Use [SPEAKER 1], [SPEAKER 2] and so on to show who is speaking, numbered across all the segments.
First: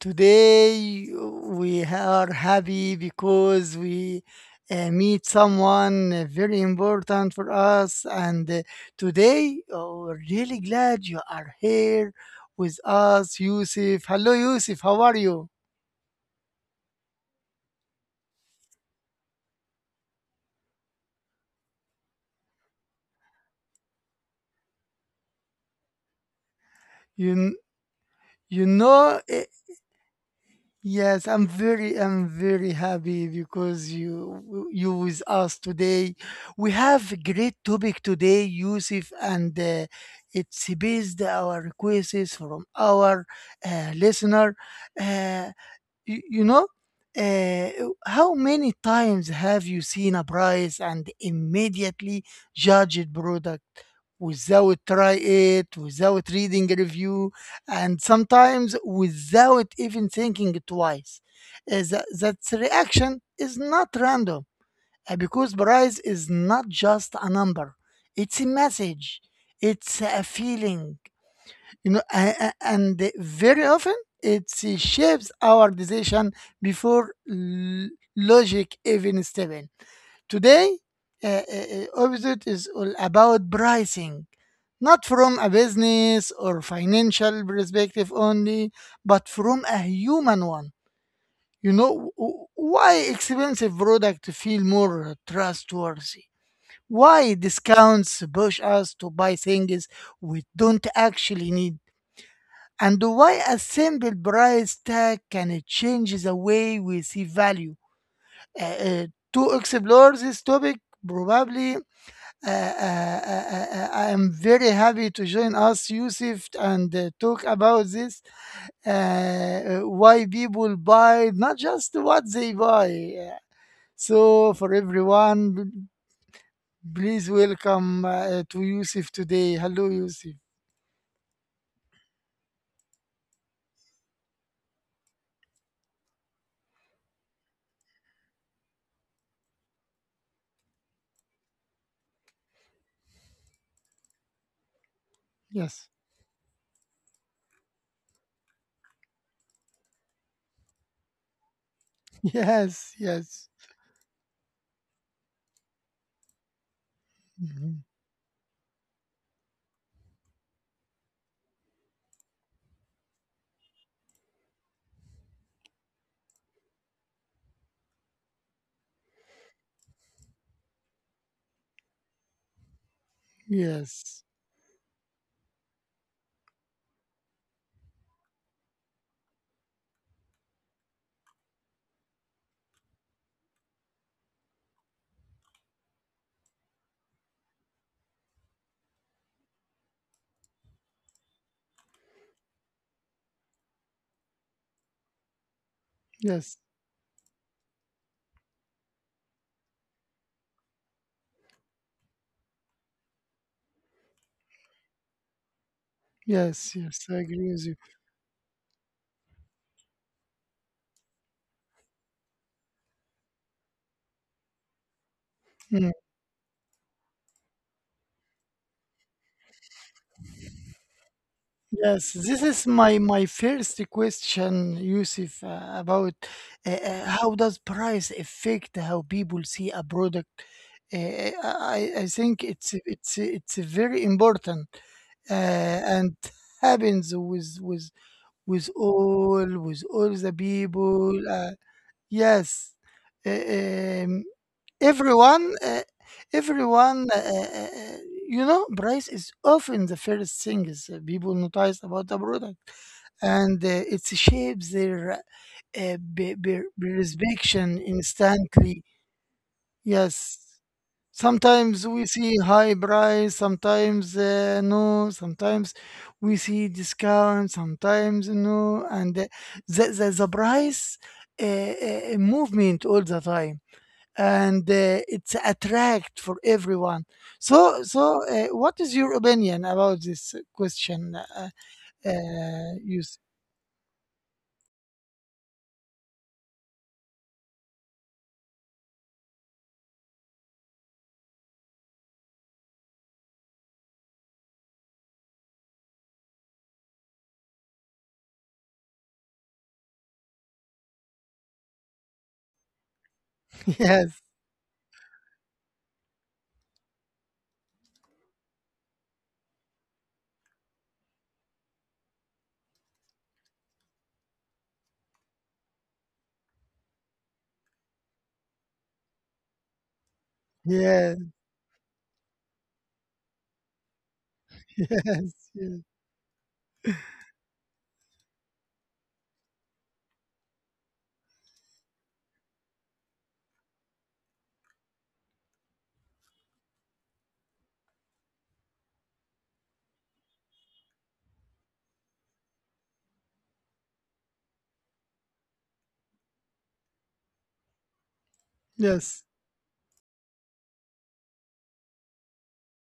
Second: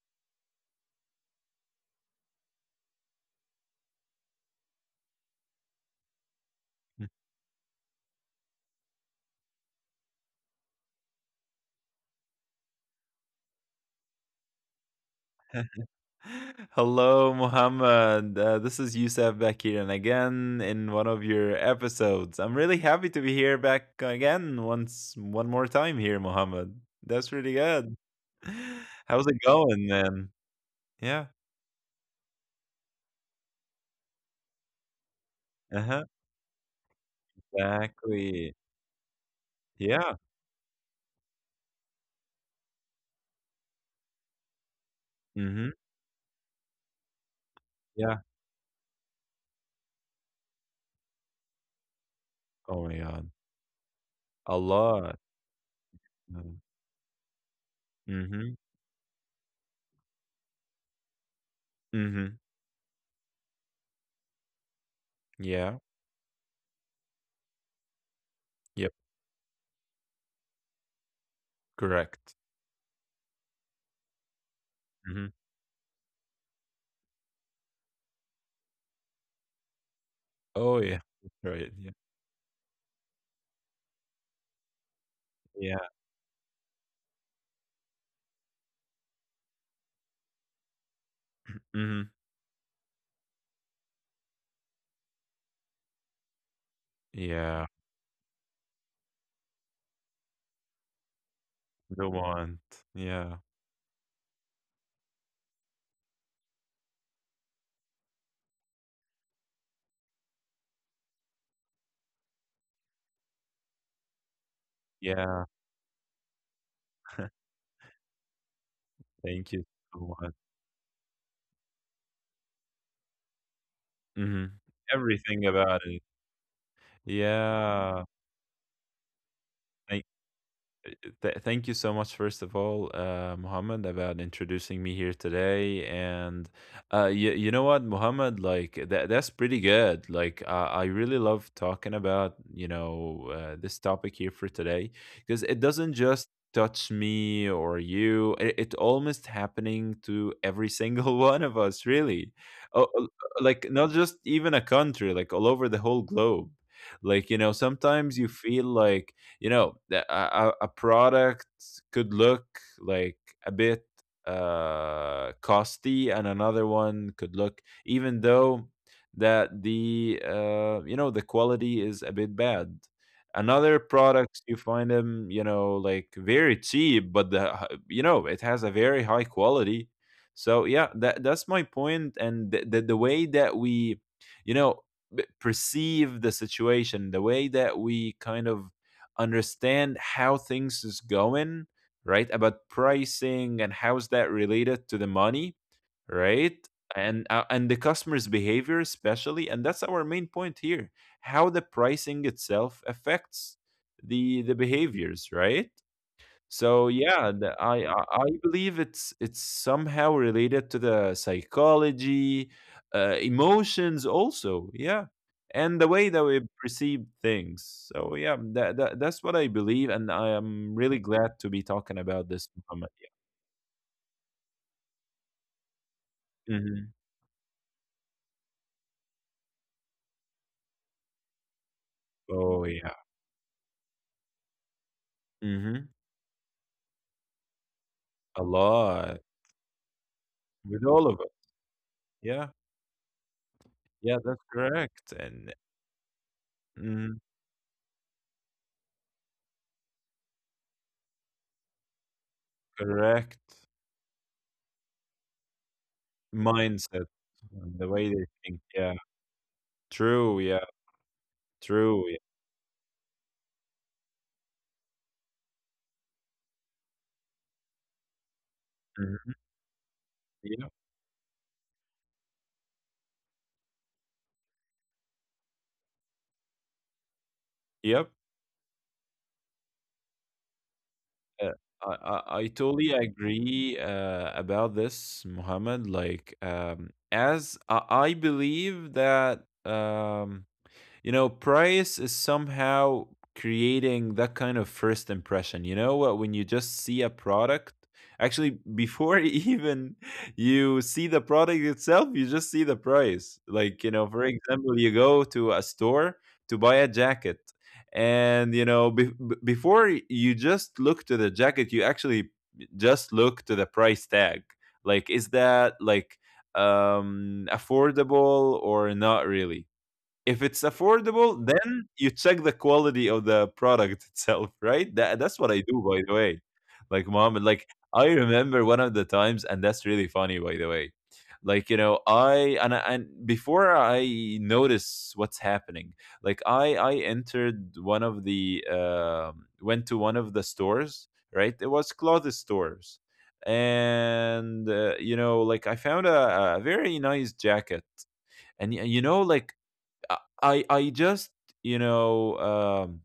[SPEAKER 1] Today we are happy because we meet someone very important for us. And Today we're really glad you are here with us, Yusuf. Hello, Yusuf. How are you?
[SPEAKER 2] Hello, Muhammad. This is Youssef back here and again in one of your episodes. I'm really happy to be here back again once one more time here, Muhammad. That's
[SPEAKER 1] You
[SPEAKER 2] really
[SPEAKER 1] kn-
[SPEAKER 2] good.
[SPEAKER 1] you
[SPEAKER 2] How's
[SPEAKER 1] know
[SPEAKER 2] it going, man? Yeah.
[SPEAKER 1] Yes, I'm very happy because you with us
[SPEAKER 2] Uh-huh.
[SPEAKER 1] today. We have a great topic today,
[SPEAKER 2] Exactly.
[SPEAKER 1] Yusuf, and
[SPEAKER 2] Yeah.
[SPEAKER 1] it's based our requests from our listener. Uh,
[SPEAKER 2] Mm-hmm.
[SPEAKER 1] you know uh,
[SPEAKER 2] Yeah.
[SPEAKER 1] how many times have you seen a price and immediately
[SPEAKER 2] Oh my
[SPEAKER 1] judged
[SPEAKER 2] God.
[SPEAKER 1] product
[SPEAKER 2] A
[SPEAKER 1] without
[SPEAKER 2] lot.
[SPEAKER 1] try it, without
[SPEAKER 2] Mm-hmm.
[SPEAKER 1] reading a review, and
[SPEAKER 2] Mm-hmm.
[SPEAKER 1] sometimes without even thinking twice. Uh, that,
[SPEAKER 2] Mm-hmm.
[SPEAKER 1] that reaction is not random, because
[SPEAKER 2] Yeah.
[SPEAKER 1] price is not just a number, it's a
[SPEAKER 2] Yep.
[SPEAKER 1] message, it's a feeling. You know,
[SPEAKER 2] Correct.
[SPEAKER 1] and very often it
[SPEAKER 2] Mm-hmm.
[SPEAKER 1] shapes our decision before logic even step in.
[SPEAKER 2] Oh
[SPEAKER 1] Today
[SPEAKER 2] yeah. Right. Yeah.
[SPEAKER 1] episode is all about pricing, not from a
[SPEAKER 2] Yeah.
[SPEAKER 1] business or financial perspective only, but from a human one. You know,
[SPEAKER 2] Mm-hmm.
[SPEAKER 1] why expensive product feel more trustworthy, why
[SPEAKER 2] Yeah.
[SPEAKER 1] discounts push us to buy things we don't actually need,
[SPEAKER 2] The want.
[SPEAKER 1] and why
[SPEAKER 2] Yeah.
[SPEAKER 1] a simple price tag can change the way we see value. Uh, uh, to explore this topic, probably I am very happy to
[SPEAKER 2] Yeah,
[SPEAKER 1] join us, Yusuf, and talk about this uh,
[SPEAKER 2] thank you
[SPEAKER 1] uh,
[SPEAKER 2] so
[SPEAKER 1] why
[SPEAKER 2] much.
[SPEAKER 1] people buy, not just what they buy. Uh,
[SPEAKER 2] Mhm.
[SPEAKER 1] So, for everyone,
[SPEAKER 2] Everything about it.
[SPEAKER 1] please welcome
[SPEAKER 2] Yeah.
[SPEAKER 1] to Yusuf today. Hello,
[SPEAKER 2] Thank
[SPEAKER 1] Yusuf.
[SPEAKER 2] thank you so much, first of all, Muhammad, about introducing me here today. And you know what, Muhammad, like that's pretty good. Like I really love talking about this topic here for today because it
[SPEAKER 1] Yes,
[SPEAKER 2] doesn't just touch me or you. It almost happening to every single one of us, really. Oh,
[SPEAKER 1] yes,
[SPEAKER 2] oh,
[SPEAKER 1] yes.
[SPEAKER 2] like not just even a country, like all over the whole globe. Like you know,
[SPEAKER 1] Mhm.
[SPEAKER 2] sometimes you feel like you know a product could look like a bit costly, and another one could look, even though that the you know the quality is a bit bad. Another
[SPEAKER 1] Yes.
[SPEAKER 2] products, you find them, you know, like very cheap, but you know, it has a very high quality. So yeah, that that's my point. And the way that we you know perceive the situation, the way that we kind of understand how things is going, right? About pricing and how's that related to the money, right?
[SPEAKER 1] Yes.
[SPEAKER 2] And the customer's behavior especially, and that's our main point here: how the pricing itself affects the behaviors, right?
[SPEAKER 1] Yes,
[SPEAKER 2] So
[SPEAKER 1] yes, I
[SPEAKER 2] yeah,
[SPEAKER 1] agree with you.
[SPEAKER 2] I believe it's somehow related to the psychology, emotions also, yeah, and the
[SPEAKER 1] Mm.
[SPEAKER 2] way that we perceive things. So yeah, that's what I believe, and I am really glad to be talking
[SPEAKER 1] Yes,
[SPEAKER 2] about
[SPEAKER 1] this
[SPEAKER 2] this,
[SPEAKER 1] is
[SPEAKER 2] Muhammad.
[SPEAKER 1] my first question, Yusuf, about
[SPEAKER 2] Mhm.
[SPEAKER 1] how does price affect how people see a product? I think
[SPEAKER 2] Oh
[SPEAKER 1] it's
[SPEAKER 2] yeah.
[SPEAKER 1] it's it's very important,
[SPEAKER 2] Hmm.
[SPEAKER 1] and happens with with
[SPEAKER 2] A
[SPEAKER 1] with
[SPEAKER 2] lot.
[SPEAKER 1] all with all the
[SPEAKER 2] With all
[SPEAKER 1] people.
[SPEAKER 2] of it. Yeah,
[SPEAKER 1] Yes. Eh,
[SPEAKER 2] yeah,
[SPEAKER 1] Um,
[SPEAKER 2] that's correct. And
[SPEAKER 1] everyone, uh, everyone, uh,
[SPEAKER 2] mm,
[SPEAKER 1] uh, uh, you know, price is often the first thing is people notice about the product,
[SPEAKER 2] correct.
[SPEAKER 1] and it shapes their
[SPEAKER 2] Mindset,
[SPEAKER 1] perception
[SPEAKER 2] the way they think.
[SPEAKER 1] instantly.
[SPEAKER 2] Yeah,
[SPEAKER 1] Yes.
[SPEAKER 2] true. Yeah,
[SPEAKER 1] Sometimes we
[SPEAKER 2] true. Yeah.
[SPEAKER 1] see high price, sometimes no, sometimes we see discount, sometimes no, and
[SPEAKER 2] Mm-hmm.
[SPEAKER 1] the
[SPEAKER 2] Yep,
[SPEAKER 1] price movement all the time, and it's attract for everyone. So
[SPEAKER 2] yep.
[SPEAKER 1] so, uh, what is your opinion about this question?
[SPEAKER 2] Uh, I, I totally
[SPEAKER 1] Use
[SPEAKER 2] agree about this, Muhammad. Like, I believe that you know, price is somehow creating that kind of first impression. You know what? When you just see a product, actually, before even you see the product itself, you just see the price. Like, you know,
[SPEAKER 1] Yes,
[SPEAKER 2] for example, you go to a store to buy a jacket. And you know, before you just look to the jacket, you actually just look to the price tag. Like, is that like affordable or not really? If it's
[SPEAKER 1] yes,
[SPEAKER 2] affordable, then you check the quality of the product itself, right? That
[SPEAKER 1] yes,
[SPEAKER 2] that's what I
[SPEAKER 1] yes,
[SPEAKER 2] do, by the way. Like mom, like I remember one of the times, and that's really funny, by the way. Like you know, I- and before I notice what's happening, like I entered one of the went to one of the stores, right? It was clothes stores. And you know, like I found a very nice jacket. And
[SPEAKER 1] yes.
[SPEAKER 2] I I just you know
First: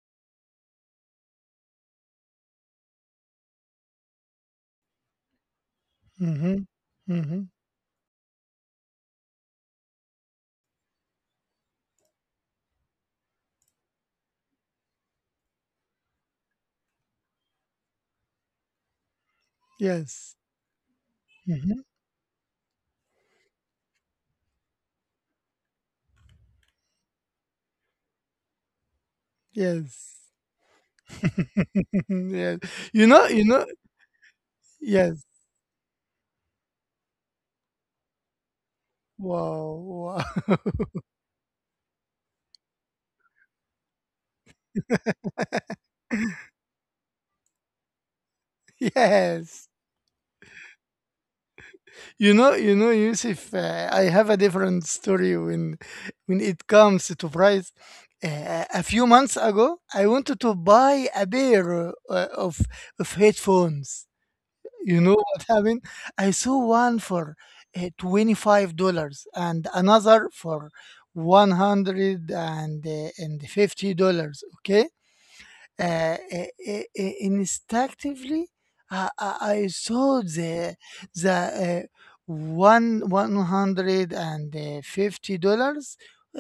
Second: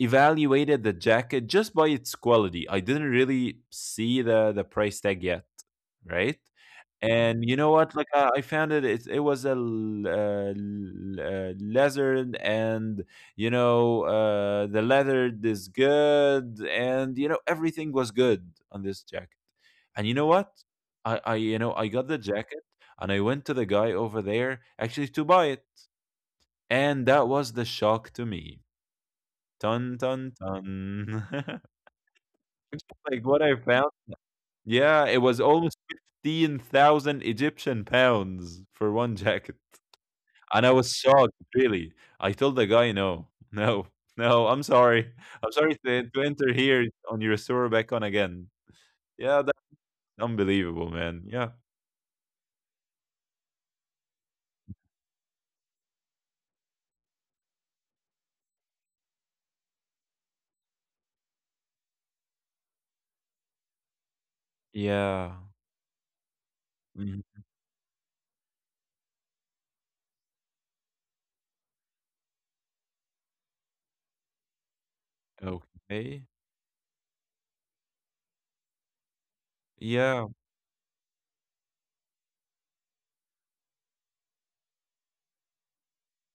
[SPEAKER 2] evaluated the jacket just by its quality. I didn't really see the price tag yet, right?
[SPEAKER 1] Mm-hmm. Mm-hmm.
[SPEAKER 2] And you know what? Like I found it was leather, and the leather is good, and you know everything was good on this jacket. And you know
[SPEAKER 1] Yes.
[SPEAKER 2] what? I
[SPEAKER 1] Mm-hmm.
[SPEAKER 2] I got the jacket, and I went to the guy over there actually to buy it, and that was the shock to me. Dun,
[SPEAKER 1] Yes.
[SPEAKER 2] dun, dun.
[SPEAKER 1] Yes.
[SPEAKER 2] It's
[SPEAKER 1] You
[SPEAKER 2] like
[SPEAKER 1] know,
[SPEAKER 2] what
[SPEAKER 1] you
[SPEAKER 2] I
[SPEAKER 1] know,
[SPEAKER 2] found. Yeah, it
[SPEAKER 1] yes.
[SPEAKER 2] was almost 15,000 Egyptian pounds for one jacket.
[SPEAKER 1] Wow, wow.
[SPEAKER 2] And I was shocked, really. I told the guy, "No, no, no, I'm sorry. I'm sorry to enter here on your store back on again." Yeah, that's
[SPEAKER 1] Yes.
[SPEAKER 2] unbelievable, man. Yeah.
[SPEAKER 1] You know, Yusuf, I have a different story when it comes to price. A few months ago, I wanted to buy a pair of headphones. You know
[SPEAKER 2] Yeah.
[SPEAKER 1] what happened? I saw one for
[SPEAKER 2] Mhm.
[SPEAKER 1] $25 and another for $150. Okay?
[SPEAKER 2] Okay.
[SPEAKER 1] Instinctively, I saw
[SPEAKER 2] Yeah.
[SPEAKER 1] the uh, one one hundred and fifty dollars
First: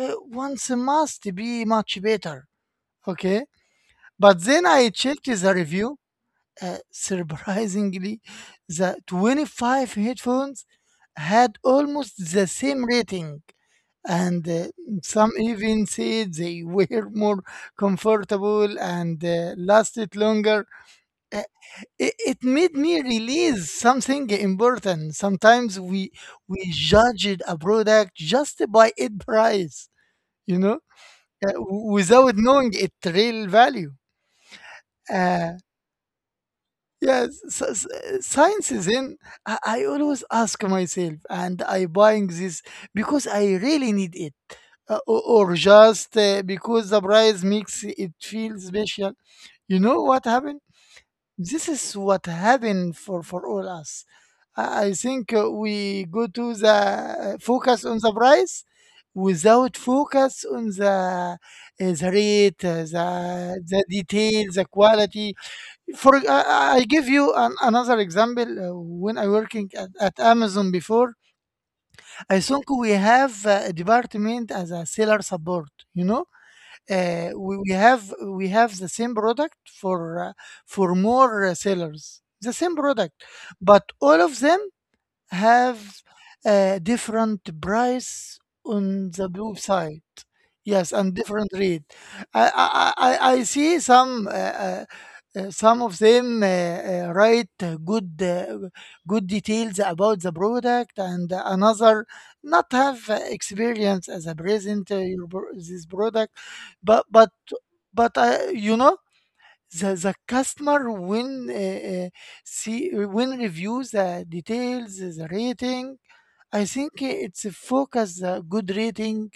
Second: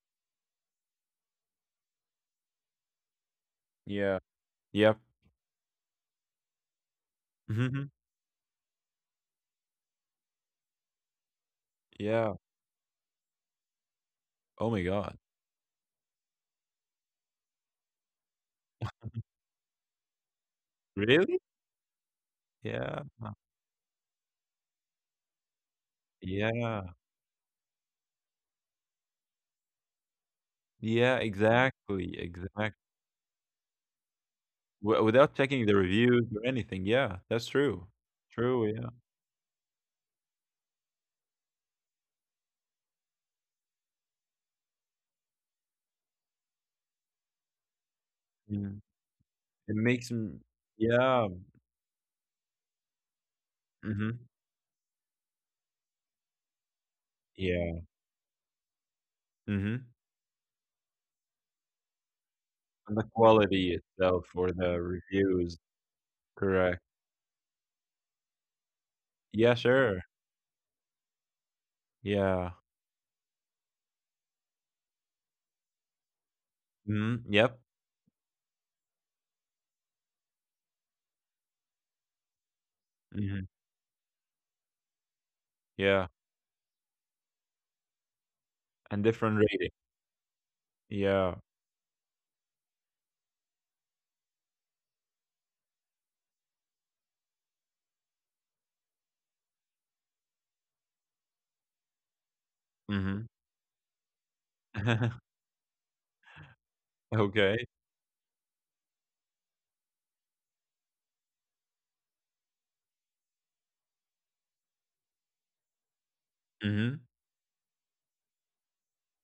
[SPEAKER 1] once must be much better. Okay,
[SPEAKER 2] Yeah.
[SPEAKER 1] but then I
[SPEAKER 2] Yep.
[SPEAKER 1] checked the review.
[SPEAKER 2] Mhm.
[SPEAKER 1] Surprisingly, the 25 headphones had almost
[SPEAKER 2] Yeah.
[SPEAKER 1] the same rating. And
[SPEAKER 2] Oh my God.
[SPEAKER 1] some even said they were more comfortable and lasted longer.
[SPEAKER 2] Really?
[SPEAKER 1] Uh, it, it made
[SPEAKER 2] Yeah.
[SPEAKER 1] me release something important. Sometimes we
[SPEAKER 2] Yeah.
[SPEAKER 1] judged a product just by its price, you know,
[SPEAKER 2] Yeah, exactly.
[SPEAKER 1] without knowing
[SPEAKER 2] Exactly.
[SPEAKER 1] its real value.
[SPEAKER 2] wi Without
[SPEAKER 1] Uh,
[SPEAKER 2] checking the reviews or anything, yeah,
[SPEAKER 1] yes,
[SPEAKER 2] that's true. True,
[SPEAKER 1] science is
[SPEAKER 2] yeah.
[SPEAKER 1] in. I always ask myself, and I buying this because I really need it, or just because the price makes it feel
[SPEAKER 2] Mm.
[SPEAKER 1] special.
[SPEAKER 2] It
[SPEAKER 1] You know
[SPEAKER 2] makes
[SPEAKER 1] what
[SPEAKER 2] 'em.
[SPEAKER 1] happened?
[SPEAKER 2] Yeah,
[SPEAKER 1] This is what happened for all us.
[SPEAKER 2] mhm,
[SPEAKER 1] I think, we go to the
[SPEAKER 2] yeah,
[SPEAKER 1] focus on the price without
[SPEAKER 2] mhm,
[SPEAKER 1] focus on the rate,
[SPEAKER 2] and the
[SPEAKER 1] the
[SPEAKER 2] quality
[SPEAKER 1] the
[SPEAKER 2] itself
[SPEAKER 1] detail,
[SPEAKER 2] or
[SPEAKER 1] the
[SPEAKER 2] the
[SPEAKER 1] quality.
[SPEAKER 2] reviews,
[SPEAKER 1] For
[SPEAKER 2] correct.
[SPEAKER 1] I give you another example. When I
[SPEAKER 2] Yeah,
[SPEAKER 1] working at,
[SPEAKER 2] sure,
[SPEAKER 1] at Amazon before, I
[SPEAKER 2] yeah,
[SPEAKER 1] think we have a department as a seller support. You know,
[SPEAKER 2] mhm,
[SPEAKER 1] uh, we,
[SPEAKER 2] yep,
[SPEAKER 1] we have we have the same product for more sellers the same product,
[SPEAKER 2] mhm,
[SPEAKER 1] but all of them have
[SPEAKER 2] yeah,
[SPEAKER 1] a different price
[SPEAKER 2] and
[SPEAKER 1] on the
[SPEAKER 2] different rating,
[SPEAKER 1] website. Yes, and
[SPEAKER 2] yeah,
[SPEAKER 1] different rate. I see some of them write good good details about the product, and another not have
[SPEAKER 2] mhm.
[SPEAKER 1] experience as a present this product, but but
[SPEAKER 2] Okay,
[SPEAKER 1] but you know the customer when uh, see when reviews, the details, the rating. I think
[SPEAKER 2] mhm,
[SPEAKER 1] it's a focus the good rating,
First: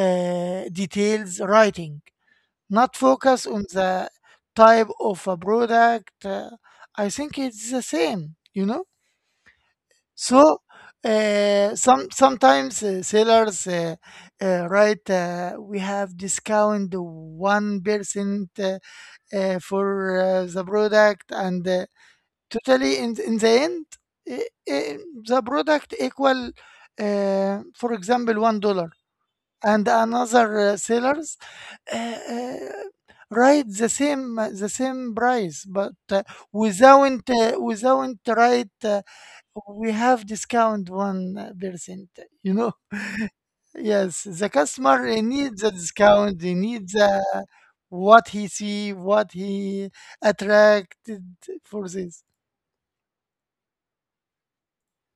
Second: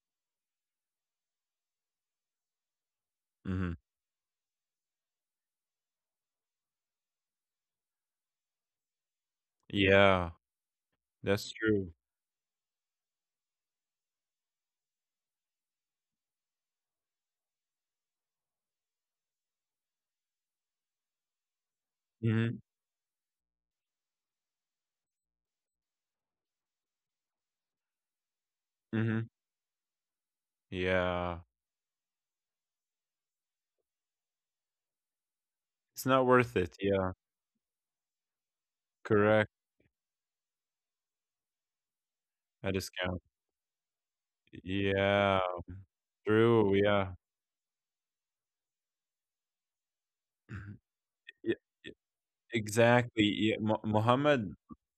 [SPEAKER 1] details writing, not focus on
[SPEAKER 2] mhm,
[SPEAKER 1] the type of a product. I think it's the same, you know.
[SPEAKER 2] yeah,
[SPEAKER 1] So
[SPEAKER 2] that's true,
[SPEAKER 1] sometimes sellers write we have discount 1% for the product and
[SPEAKER 2] mhm,
[SPEAKER 1] totally in the end uh, uh, the product equal for example $1,
[SPEAKER 2] mhm,
[SPEAKER 1] and another sellers
[SPEAKER 2] yeah,
[SPEAKER 1] uh, uh, write the same price, but
[SPEAKER 2] it's
[SPEAKER 1] uh,
[SPEAKER 2] not worth it, yeah.
[SPEAKER 1] without uh, without right,
[SPEAKER 2] Correct.
[SPEAKER 1] we have discount 1%, you know.
[SPEAKER 2] A discount.
[SPEAKER 1] Yes, the customer he
[SPEAKER 2] Yeah.
[SPEAKER 1] needs the discount. He
[SPEAKER 2] True.
[SPEAKER 1] needs,
[SPEAKER 2] Yeah.
[SPEAKER 1] what he see, what he attracted
[SPEAKER 2] Yeah.
[SPEAKER 1] for this.
[SPEAKER 2] Exactly. Yeah, Muhammad,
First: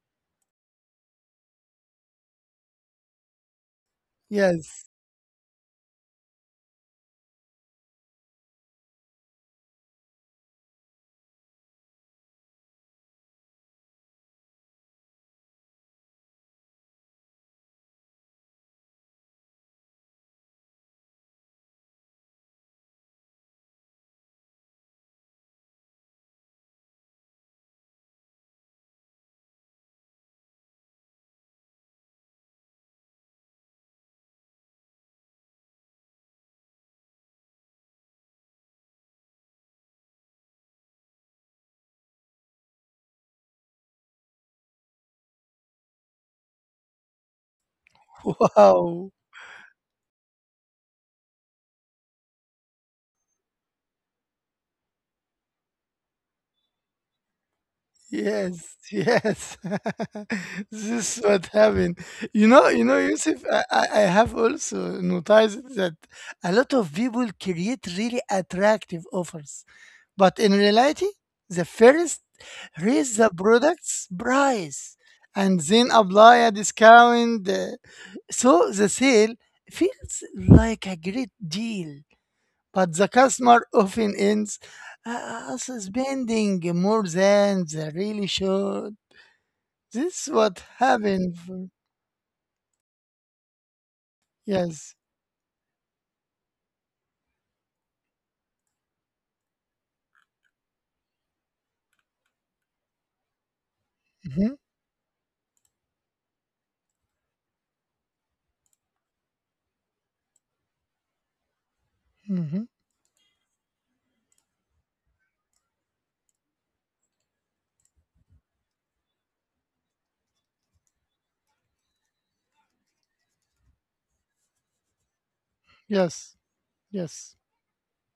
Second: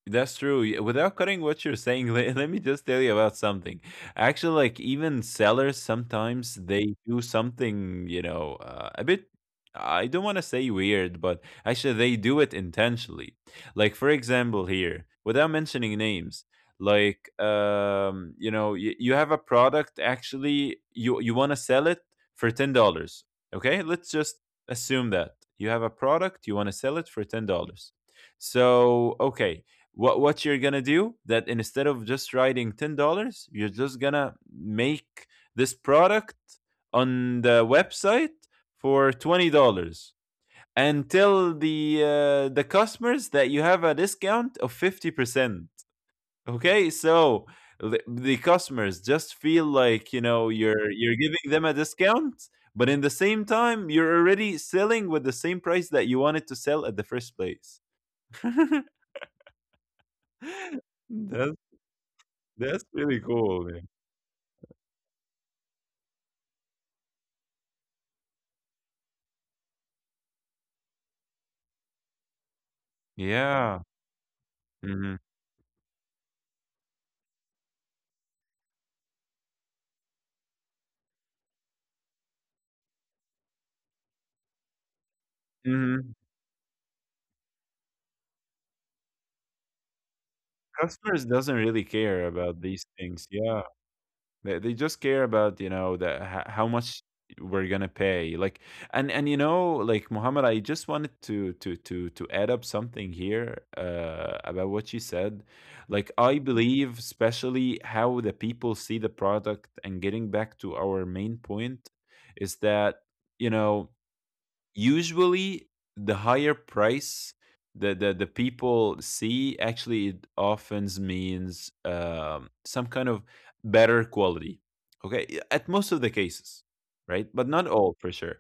[SPEAKER 2] that's true. Yeah. Without cutting what you're saying, let me just tell you about something. Actually, like
[SPEAKER 1] Yes.
[SPEAKER 2] even sellers sometimes they do something, you know, a bit, I don't want to say weird, but actually they do it intentionally. Like for example here, without mentioning names, like you know, you have a product actually you want to sell it for $10. Okay? Let's just assume that you have a product you want to sell it for $10. So okay, what you're gonna do, that instead of just writing $10, you're just gonna make this product on the website for $20 and tell the customers that you have a discount of 50%. Okay, so the customers
[SPEAKER 1] Wow.
[SPEAKER 2] just feel like you know you're giving them a discount, but in the same time you're already selling with the same price that you wanted to sell at the first place.
[SPEAKER 1] Yes. Yes. This is
[SPEAKER 2] that's
[SPEAKER 1] what happened. You know.
[SPEAKER 2] that's
[SPEAKER 1] You know,
[SPEAKER 2] really
[SPEAKER 1] Yusuf.
[SPEAKER 2] cool,
[SPEAKER 1] I,
[SPEAKER 2] man.
[SPEAKER 1] I I have also noticed that a lot of people create really attractive offers, but in reality, the first raise the
[SPEAKER 2] Yeah.
[SPEAKER 1] product's price
[SPEAKER 2] Hmm.
[SPEAKER 1] and then apply a discount. So the sale feels like a great deal, but the customer often ends uh,
[SPEAKER 2] Hmm.
[SPEAKER 1] spending more than they really should. This is what
[SPEAKER 2] Customers
[SPEAKER 1] happened.
[SPEAKER 2] doesn't really care about these things. Yeah. They just
[SPEAKER 1] Yes.
[SPEAKER 2] care about you know how much we're gonna pay. Like, and you know like Muhammad, I just wanted to add up something here about
[SPEAKER 1] hmm
[SPEAKER 2] what you said. Like I believe, especially how the people see the product and getting back to our main point, is
[SPEAKER 1] hmm
[SPEAKER 2] that you know usually the higher price that the people see, actually it often means some kind of better quality, okay, at most of the
[SPEAKER 1] Yes.
[SPEAKER 2] cases, right, but
[SPEAKER 1] Yes.
[SPEAKER 2] not all for sure.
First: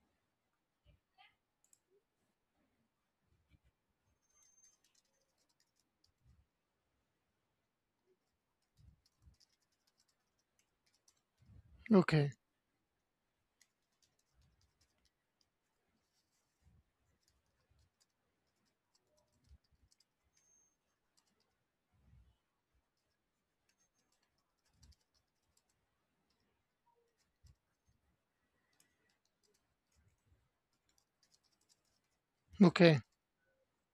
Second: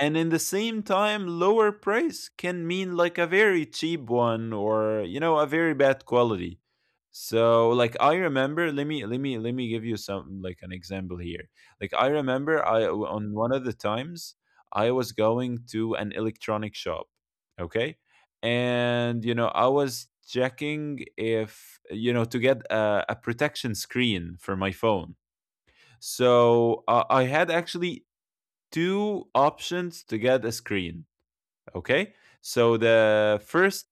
[SPEAKER 2] And in the same time lower price can mean like a very cheap one, or you know a very bad quality. So like I remember, let me give you some like an example here. Like I
[SPEAKER 1] Okay.
[SPEAKER 2] remember I on one of the times I was going to an electronic shop, okay, and you know I was checking if you know to get a protection screen for my phone. So I had actually two options to get a screen. Okay. So
[SPEAKER 1] Okay.
[SPEAKER 2] the first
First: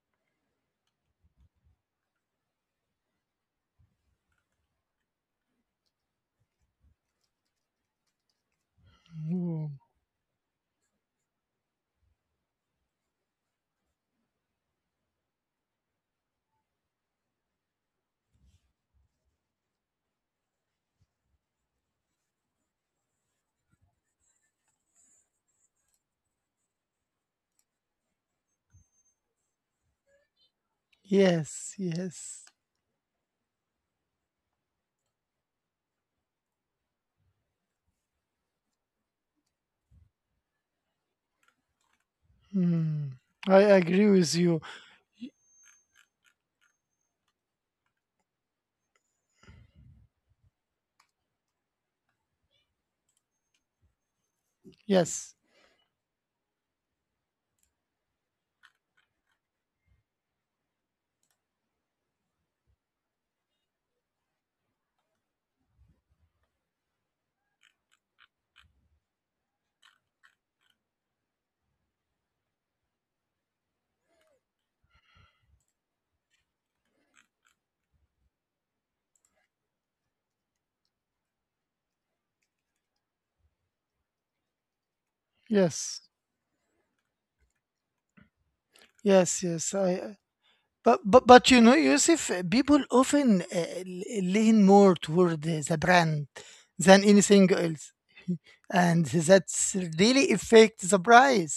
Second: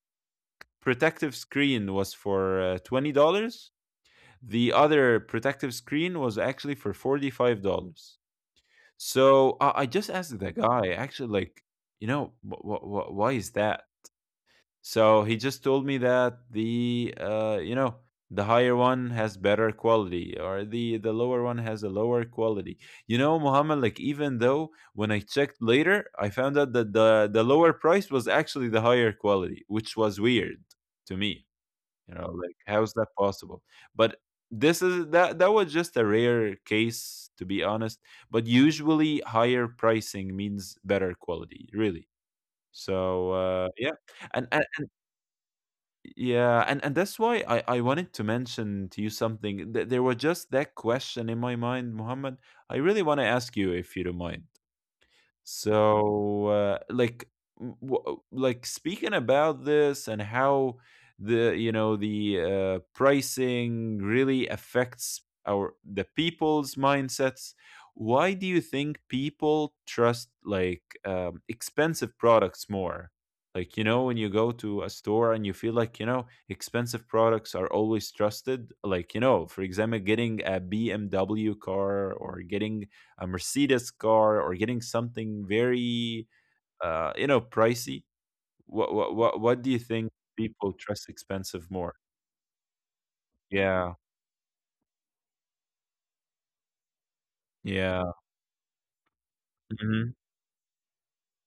[SPEAKER 2] protective screen was for $20. The other protective screen was actually for $45. So
[SPEAKER 1] Mm.
[SPEAKER 2] I just asked the guy, actually, like, you know, why is that? So he just told me that the you know the higher one has better quality, or the lower one has a lower quality. You know, Muhammad, like even though when I checked later, I found out that the lower price was actually the higher quality, which was weird to me.
[SPEAKER 1] Yes.
[SPEAKER 2] You know,
[SPEAKER 1] Yes.
[SPEAKER 2] like how's that possible? But this is that that was just a rare case, to be honest. But usually higher pricing means better quality, really.
[SPEAKER 1] Mm.
[SPEAKER 2] So
[SPEAKER 1] I agree with
[SPEAKER 2] and, and
[SPEAKER 1] you.
[SPEAKER 2] yeah, and that's why I wanted to mention to you something. There was just that question in my mind, Muhammad. I really want to ask you if you don't mind.
[SPEAKER 1] Yes.
[SPEAKER 2] So, like, like speaking about this and how the you know the pricing really affects our the people's mindsets. Why do you think people trust like expensive products more? Like you know, when you go to a store and you feel like you know expensive products are always trusted. Like you know, for example, getting a BMW car, or getting a Mercedes car, or getting something
[SPEAKER 1] Yes.
[SPEAKER 2] very, you know, pricey?
[SPEAKER 1] Yes.
[SPEAKER 2] What
[SPEAKER 1] Yes.
[SPEAKER 2] do you think
[SPEAKER 1] I
[SPEAKER 2] people
[SPEAKER 1] But
[SPEAKER 2] trust
[SPEAKER 1] but but you
[SPEAKER 2] expensive
[SPEAKER 1] know,
[SPEAKER 2] more?
[SPEAKER 1] Yusuf, people often
[SPEAKER 2] Yeah,
[SPEAKER 1] lean more toward the brand than anything else,
[SPEAKER 2] yeah,
[SPEAKER 1] and that's
[SPEAKER 2] mhm,
[SPEAKER 1] really affect the price,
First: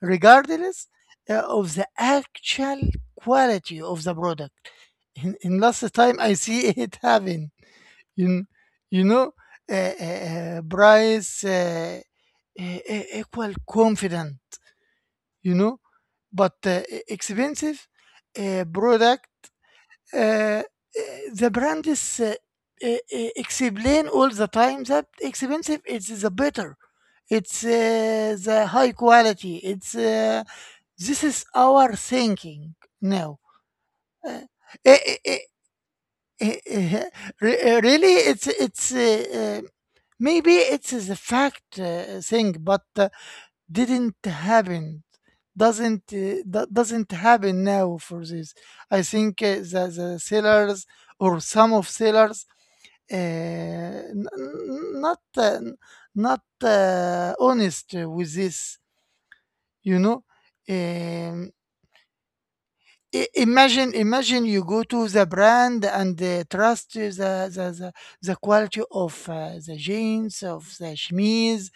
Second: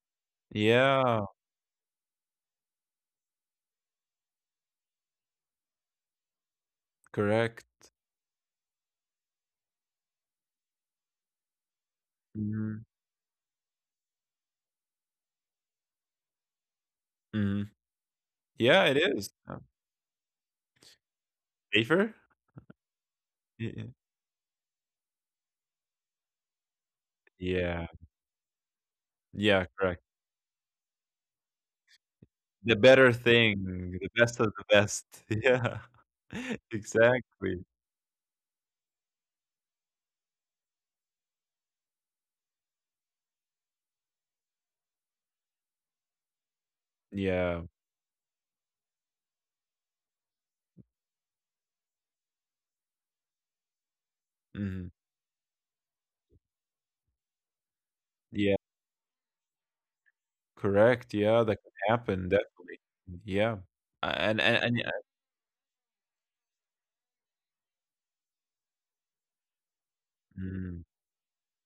[SPEAKER 1] regardless
[SPEAKER 2] yeah,
[SPEAKER 1] of the actual quality of the product. In last time, I see it happen.
[SPEAKER 2] correct.
[SPEAKER 1] You kn- you know, price
[SPEAKER 2] Mhm,
[SPEAKER 1] equal confident. You know, but
[SPEAKER 2] mhm.
[SPEAKER 1] expensive
[SPEAKER 2] Yeah, it
[SPEAKER 1] product,
[SPEAKER 2] is
[SPEAKER 1] uh, uh, the brand
[SPEAKER 2] safer.
[SPEAKER 1] is
[SPEAKER 2] Y-
[SPEAKER 1] explain all the time that expensive it's the better, it's
[SPEAKER 2] Yeah,
[SPEAKER 1] the high quality,
[SPEAKER 2] yeah,
[SPEAKER 1] it's
[SPEAKER 2] correct.
[SPEAKER 1] this is our thinking
[SPEAKER 2] The better
[SPEAKER 1] now.
[SPEAKER 2] thing, the
[SPEAKER 1] uh,
[SPEAKER 2] best of the
[SPEAKER 1] eh,
[SPEAKER 2] best.
[SPEAKER 1] eh, eh,
[SPEAKER 2] Yeah,
[SPEAKER 1] eh, eh,
[SPEAKER 2] exactly.
[SPEAKER 1] Really it's maybe it's the fact thing, but didn't happen, doesn't doesn't happen
[SPEAKER 2] Yeah.
[SPEAKER 1] now for this. I think, the sellers or some of sellers, uh, n-
[SPEAKER 2] Mhm.
[SPEAKER 1] n- not uh, not honest with
[SPEAKER 2] Yeah,
[SPEAKER 1] this, you know.
[SPEAKER 2] correct.
[SPEAKER 1] um,
[SPEAKER 2] Yeah, that can happen definitely. Yeah.
[SPEAKER 1] imagine imagine
[SPEAKER 2] And
[SPEAKER 1] you
[SPEAKER 2] and
[SPEAKER 1] go
[SPEAKER 2] and.
[SPEAKER 1] to the brand and trust the the the quality of the jeans of the
[SPEAKER 2] Mhm.
[SPEAKER 1] chemise,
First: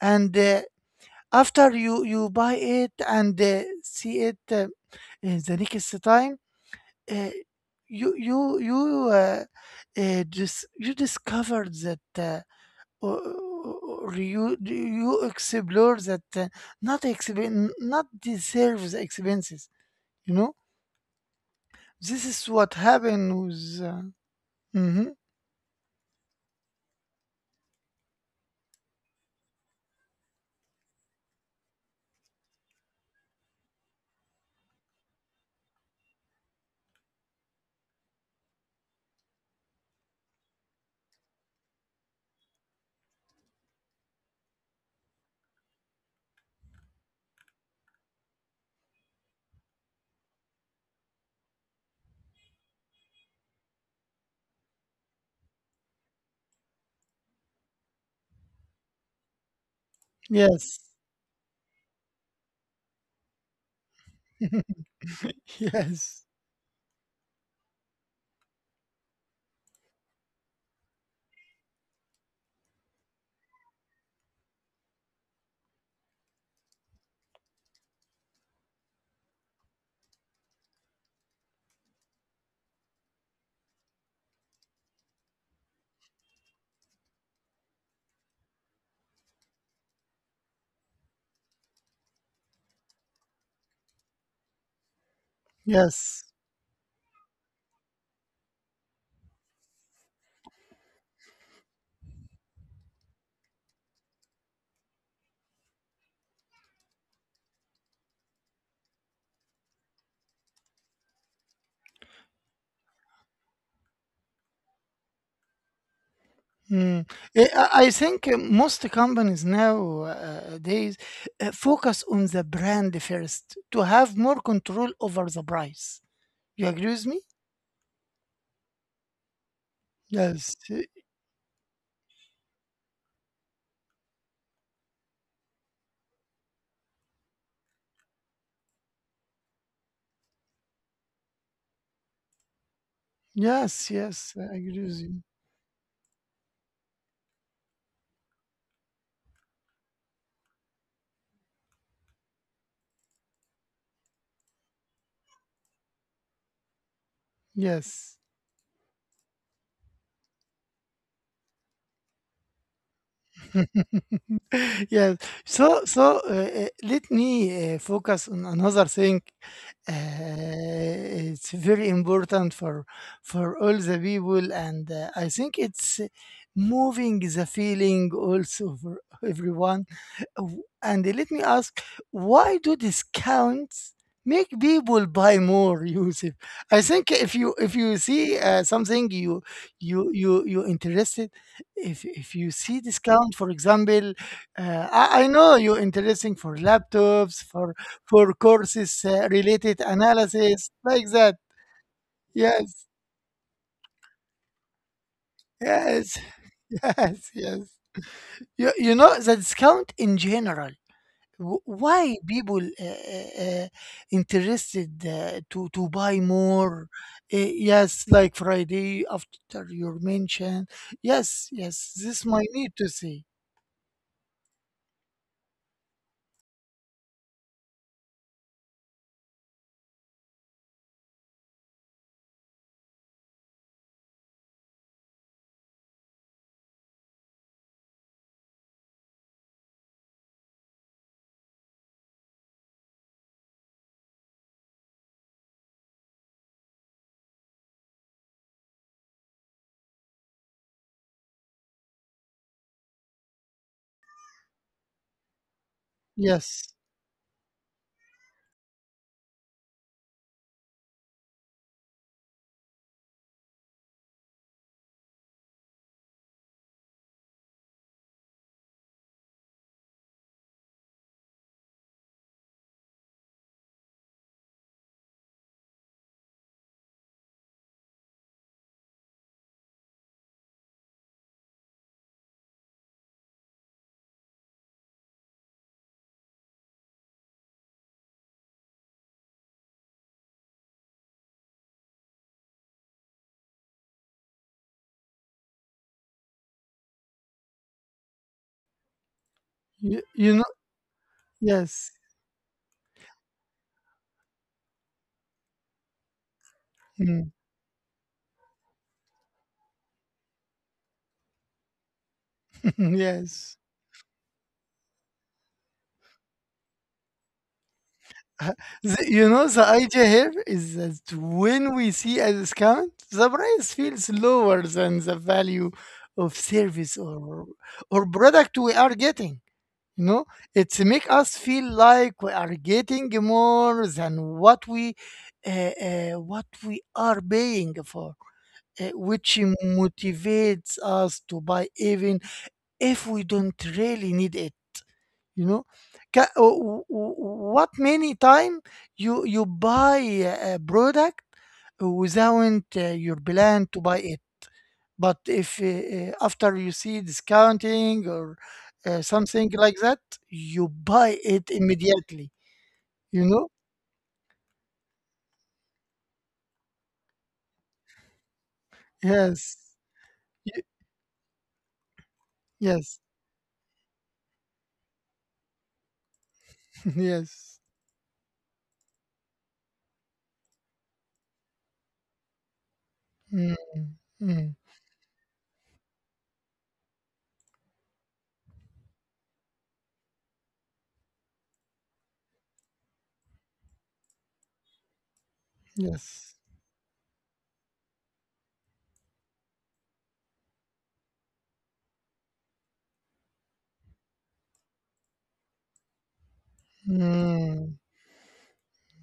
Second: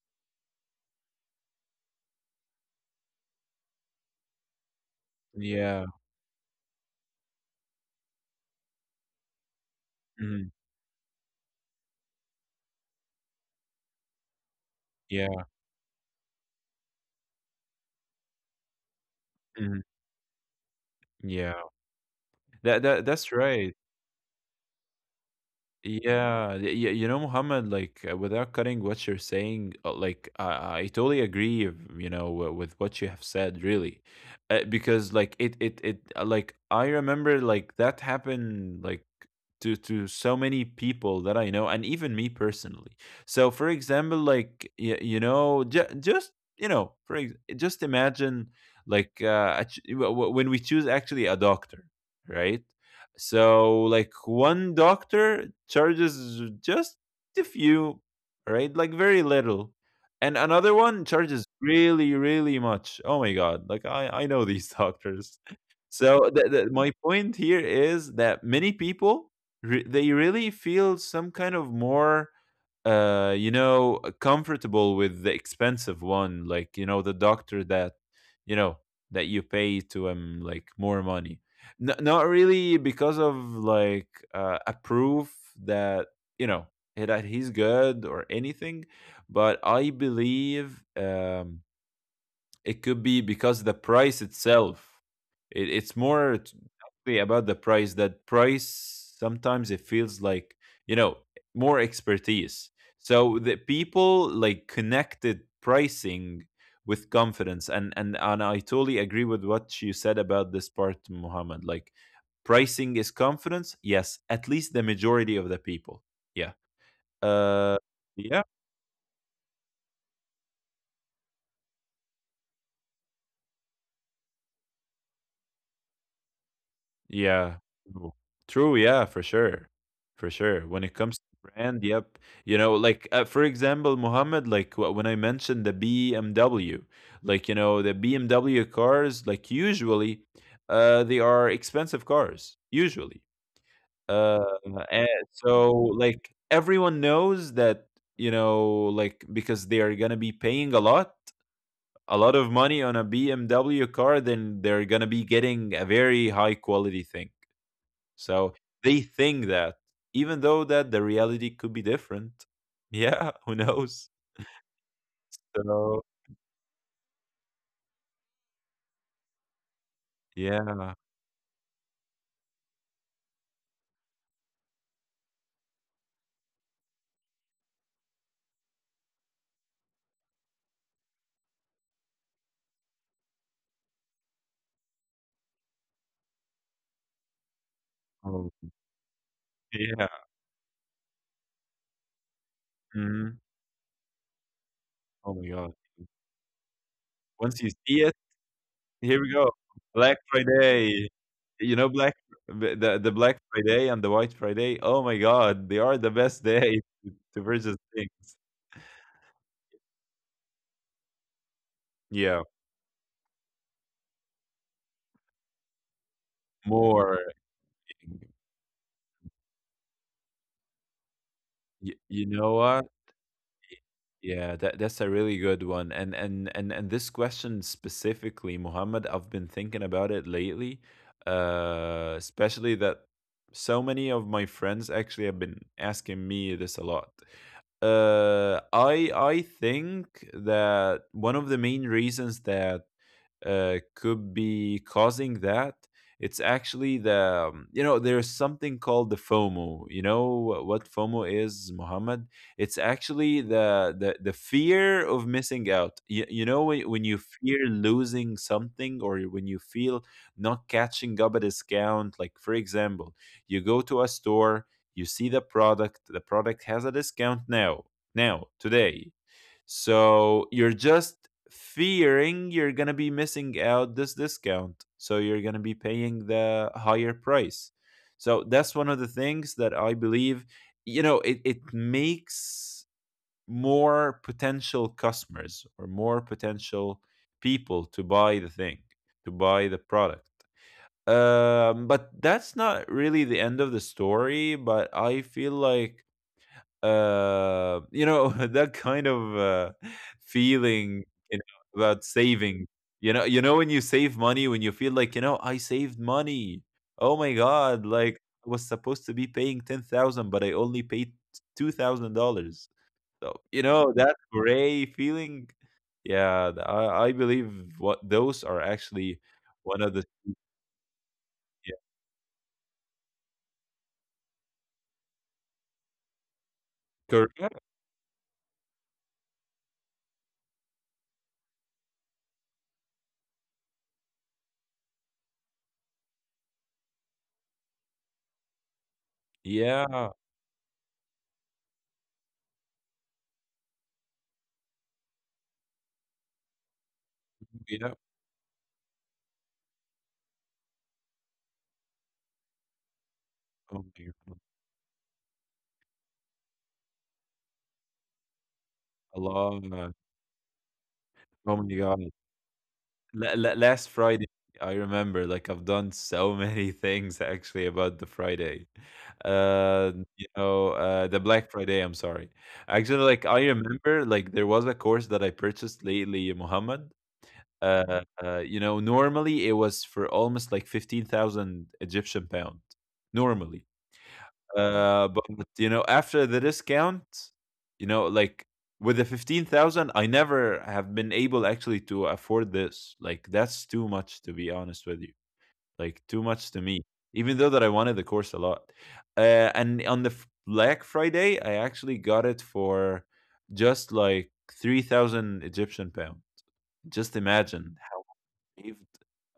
[SPEAKER 1] and after you buy it and see it, the
[SPEAKER 2] Yeah.
[SPEAKER 1] next time, uh, you you you uh,
[SPEAKER 2] Mhm.
[SPEAKER 1] you discovered that, or you
[SPEAKER 2] Yeah.
[SPEAKER 1] explore that, not not deserves expenses,
[SPEAKER 2] Mhm.
[SPEAKER 1] you know.
[SPEAKER 2] Yeah.
[SPEAKER 1] This is what
[SPEAKER 2] That that
[SPEAKER 1] happened
[SPEAKER 2] that's
[SPEAKER 1] with
[SPEAKER 2] right.
[SPEAKER 1] mhm.
[SPEAKER 2] Yeah, you know, Muhammad, like without cutting what you're saying, like I totally agree, of, you know, with what you have said, really, because like like I remember like that happened like to so many people that I know, and even me personally. So, for example, like you know, just you know, just imagine like a ch- w- w- when we choose actually a doctor, right? So like one doctor charges just a few, right? Like very little. And another
[SPEAKER 1] Yes.
[SPEAKER 2] one charges really, really much. Oh my god. Like I know these doctors.
[SPEAKER 1] Yes,
[SPEAKER 2] So my point here is that many people they really feel some kind of more comfortable with the expensive one, like, you know, the doctor that you know that you pay to him, like, more money. Not really because of like a proof that, you know, that he's good or anything, but I believe it could be because the price itself. It, it's more
[SPEAKER 1] yes.
[SPEAKER 2] t- actually about the price. That price sometimes it feels like, you know, more expertise. So the people like connected pricing with confidence, and I totally agree with what you said about this part, Muhammad. Like pricing is confidence. Yes, at least the majority of the people. Yeah.
[SPEAKER 1] Mm.
[SPEAKER 2] Uh.
[SPEAKER 1] I
[SPEAKER 2] Yeah.
[SPEAKER 1] think, most companies nowadays focus on the brand first to have more control over the price. You agree with me?
[SPEAKER 2] Yeah. True. True, yeah, for sure. For sure.
[SPEAKER 1] Yes.
[SPEAKER 2] When it comes to brand, yep. You know, like for example, Mohammed, like when I mentioned the BMW, like, you know, the BMW cars, like, usually, they are expensive cars, usually.
[SPEAKER 1] Yes,
[SPEAKER 2] Uh,
[SPEAKER 1] yes, I
[SPEAKER 2] and
[SPEAKER 1] agree with you.
[SPEAKER 2] so like everyone knows that, you know, like because they are gonna be paying a lot of money on a BMW car, then they're gonna be getting a very high quality thing, so
[SPEAKER 1] Yes.
[SPEAKER 2] they think that, even though that the reality could be different. Yeah, who knows?
[SPEAKER 1] Yes.
[SPEAKER 2] So
[SPEAKER 1] So, let me focus on another thing.
[SPEAKER 2] yeah,
[SPEAKER 1] It's very important for all the people, and I think it's moving the feeling also for everyone. W- And let me ask, why do discounts make people buy more, Yusuf? I think if you
[SPEAKER 2] oh,
[SPEAKER 1] see, something you
[SPEAKER 2] yeah,
[SPEAKER 1] you you you interested. If you see
[SPEAKER 2] mhm.
[SPEAKER 1] discount, for example, uh,
[SPEAKER 2] Oh my
[SPEAKER 1] I I
[SPEAKER 2] god!
[SPEAKER 1] know you're interesting for
[SPEAKER 2] Once you
[SPEAKER 1] laptops,
[SPEAKER 2] see
[SPEAKER 1] for
[SPEAKER 2] it,
[SPEAKER 1] for
[SPEAKER 2] here we
[SPEAKER 1] courses
[SPEAKER 2] go.
[SPEAKER 1] related
[SPEAKER 2] Black
[SPEAKER 1] analysis,
[SPEAKER 2] Friday,
[SPEAKER 1] like that.
[SPEAKER 2] you know,
[SPEAKER 1] Yes,
[SPEAKER 2] Black Friday and the White Friday. Oh my god, they are the best
[SPEAKER 1] yes,
[SPEAKER 2] day to
[SPEAKER 1] yes,
[SPEAKER 2] purchase
[SPEAKER 1] yes.
[SPEAKER 2] things.
[SPEAKER 1] You know, the discount in general,
[SPEAKER 2] Yeah,
[SPEAKER 1] why people interested to buy
[SPEAKER 2] more.
[SPEAKER 1] more? Yes, like Friday after your mention. Yes,
[SPEAKER 2] You
[SPEAKER 1] yes,
[SPEAKER 2] know
[SPEAKER 1] this my
[SPEAKER 2] what?
[SPEAKER 1] need to see.
[SPEAKER 2] Yeah, that that's a really good one. And this question specifically, Muhammad, I've been thinking about it lately. Especially that so many of my friends actually have been asking me this a lot. I think that one of the main reasons that could be causing that, it's actually the you know, there's something called the fomo. You know what fomo is, Muhammad? It's actually the fear of missing out. You know, when
[SPEAKER 1] Yes,
[SPEAKER 2] you fear losing something, or when you feel not catching up a discount. Like, for example, you go to a store, you see the product, the product has a discount now, now, today. So you're just fearing you're going to be missing out this discount, so you're going to be paying the higher price. So that's one of the things that I believe, you know, it makes more potential customers, or more potential people to buy the thing, to buy the product. But that's not really the end of the story, but I feel like you know, that kind of
[SPEAKER 1] you know,
[SPEAKER 2] feeling, you know, about
[SPEAKER 1] yes.
[SPEAKER 2] saving. You know when you save money, when you feel like, you know, I saved money. Oh my
[SPEAKER 1] Mm,
[SPEAKER 2] God, like I was supposed to be paying 10,000, but I only paid $2,000. So, you know,
[SPEAKER 1] yes.
[SPEAKER 2] that gray feeling. Yeah, I believe what those are
[SPEAKER 1] Uh,
[SPEAKER 2] actually
[SPEAKER 1] You
[SPEAKER 2] one
[SPEAKER 1] know,
[SPEAKER 2] of
[SPEAKER 1] the
[SPEAKER 2] the
[SPEAKER 1] idea here is that
[SPEAKER 2] yeah,
[SPEAKER 1] when we see a discount, the price feels lower than the value of service
[SPEAKER 2] correct.
[SPEAKER 1] or product we are getting. You know, it's make us feel like we are getting more than what we what we are paying for, which
[SPEAKER 2] Yeah,
[SPEAKER 1] motivates us to buy even if we don't really need it. You know. Ca- uh, w- w-
[SPEAKER 2] yeah.
[SPEAKER 1] what many time, you buy a product without your
[SPEAKER 2] Oh
[SPEAKER 1] plan
[SPEAKER 2] my
[SPEAKER 1] to buy
[SPEAKER 2] God,
[SPEAKER 1] it, but if, after you see discounting or
[SPEAKER 2] I love
[SPEAKER 1] something
[SPEAKER 2] that.
[SPEAKER 1] like that, you buy
[SPEAKER 2] Oh my
[SPEAKER 1] it
[SPEAKER 2] God.
[SPEAKER 1] immediately,
[SPEAKER 2] La la
[SPEAKER 1] you know.
[SPEAKER 2] Last Friday, I remember, like, I've done so many things actually about the Friday.
[SPEAKER 1] Yes.
[SPEAKER 2] Uh, you know,
[SPEAKER 1] Y-
[SPEAKER 2] the Black Friday, I'm sorry. Actually, like,
[SPEAKER 1] yes.
[SPEAKER 2] I remember, like, there was a course that I purchased lately, Muhammad.
[SPEAKER 1] Yes,
[SPEAKER 2] You know, normally it was for almost like 15,000 Egyptian pound. Normally.
[SPEAKER 1] Mm, mm.
[SPEAKER 2] But you know, after the discount, you know, like, with the 15,000, I never have been able actually to afford this. Like that's too much, to be honest with you. Like too much to
[SPEAKER 1] Yes.
[SPEAKER 2] me, even though that I wanted the course a lot. And on the Black Friday, I actually got it for just like 3,000 Egyptian pound. Just imagine how
[SPEAKER 1] Mm.
[SPEAKER 2] I saved.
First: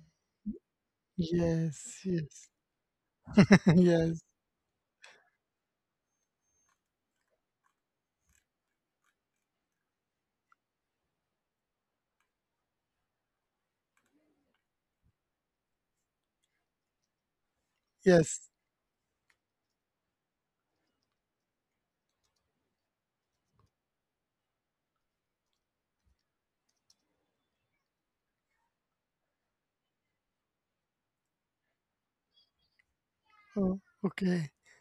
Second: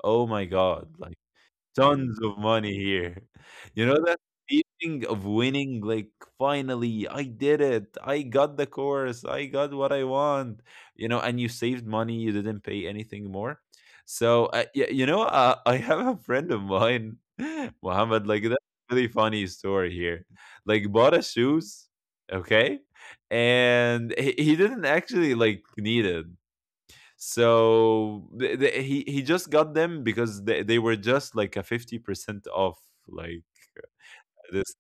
[SPEAKER 2] Oh my God. Like
[SPEAKER 1] Yes,
[SPEAKER 2] tons
[SPEAKER 1] yes.
[SPEAKER 2] of money here. You know that
[SPEAKER 1] Yes,
[SPEAKER 2] feeling of winning, like finally I did it. I got the course. I got what I want. You know, and you saved money. You didn't pay anything more. So yeah, you know, I have a friend of mine, Mohammed. Like
[SPEAKER 1] yes.
[SPEAKER 2] that's a really funny story here. Like bought a shoes, okay, and he didn't actually like need it. So he he just got them because they were just like a 50% off, like
[SPEAKER 1] Oh, okay.
[SPEAKER 2] this.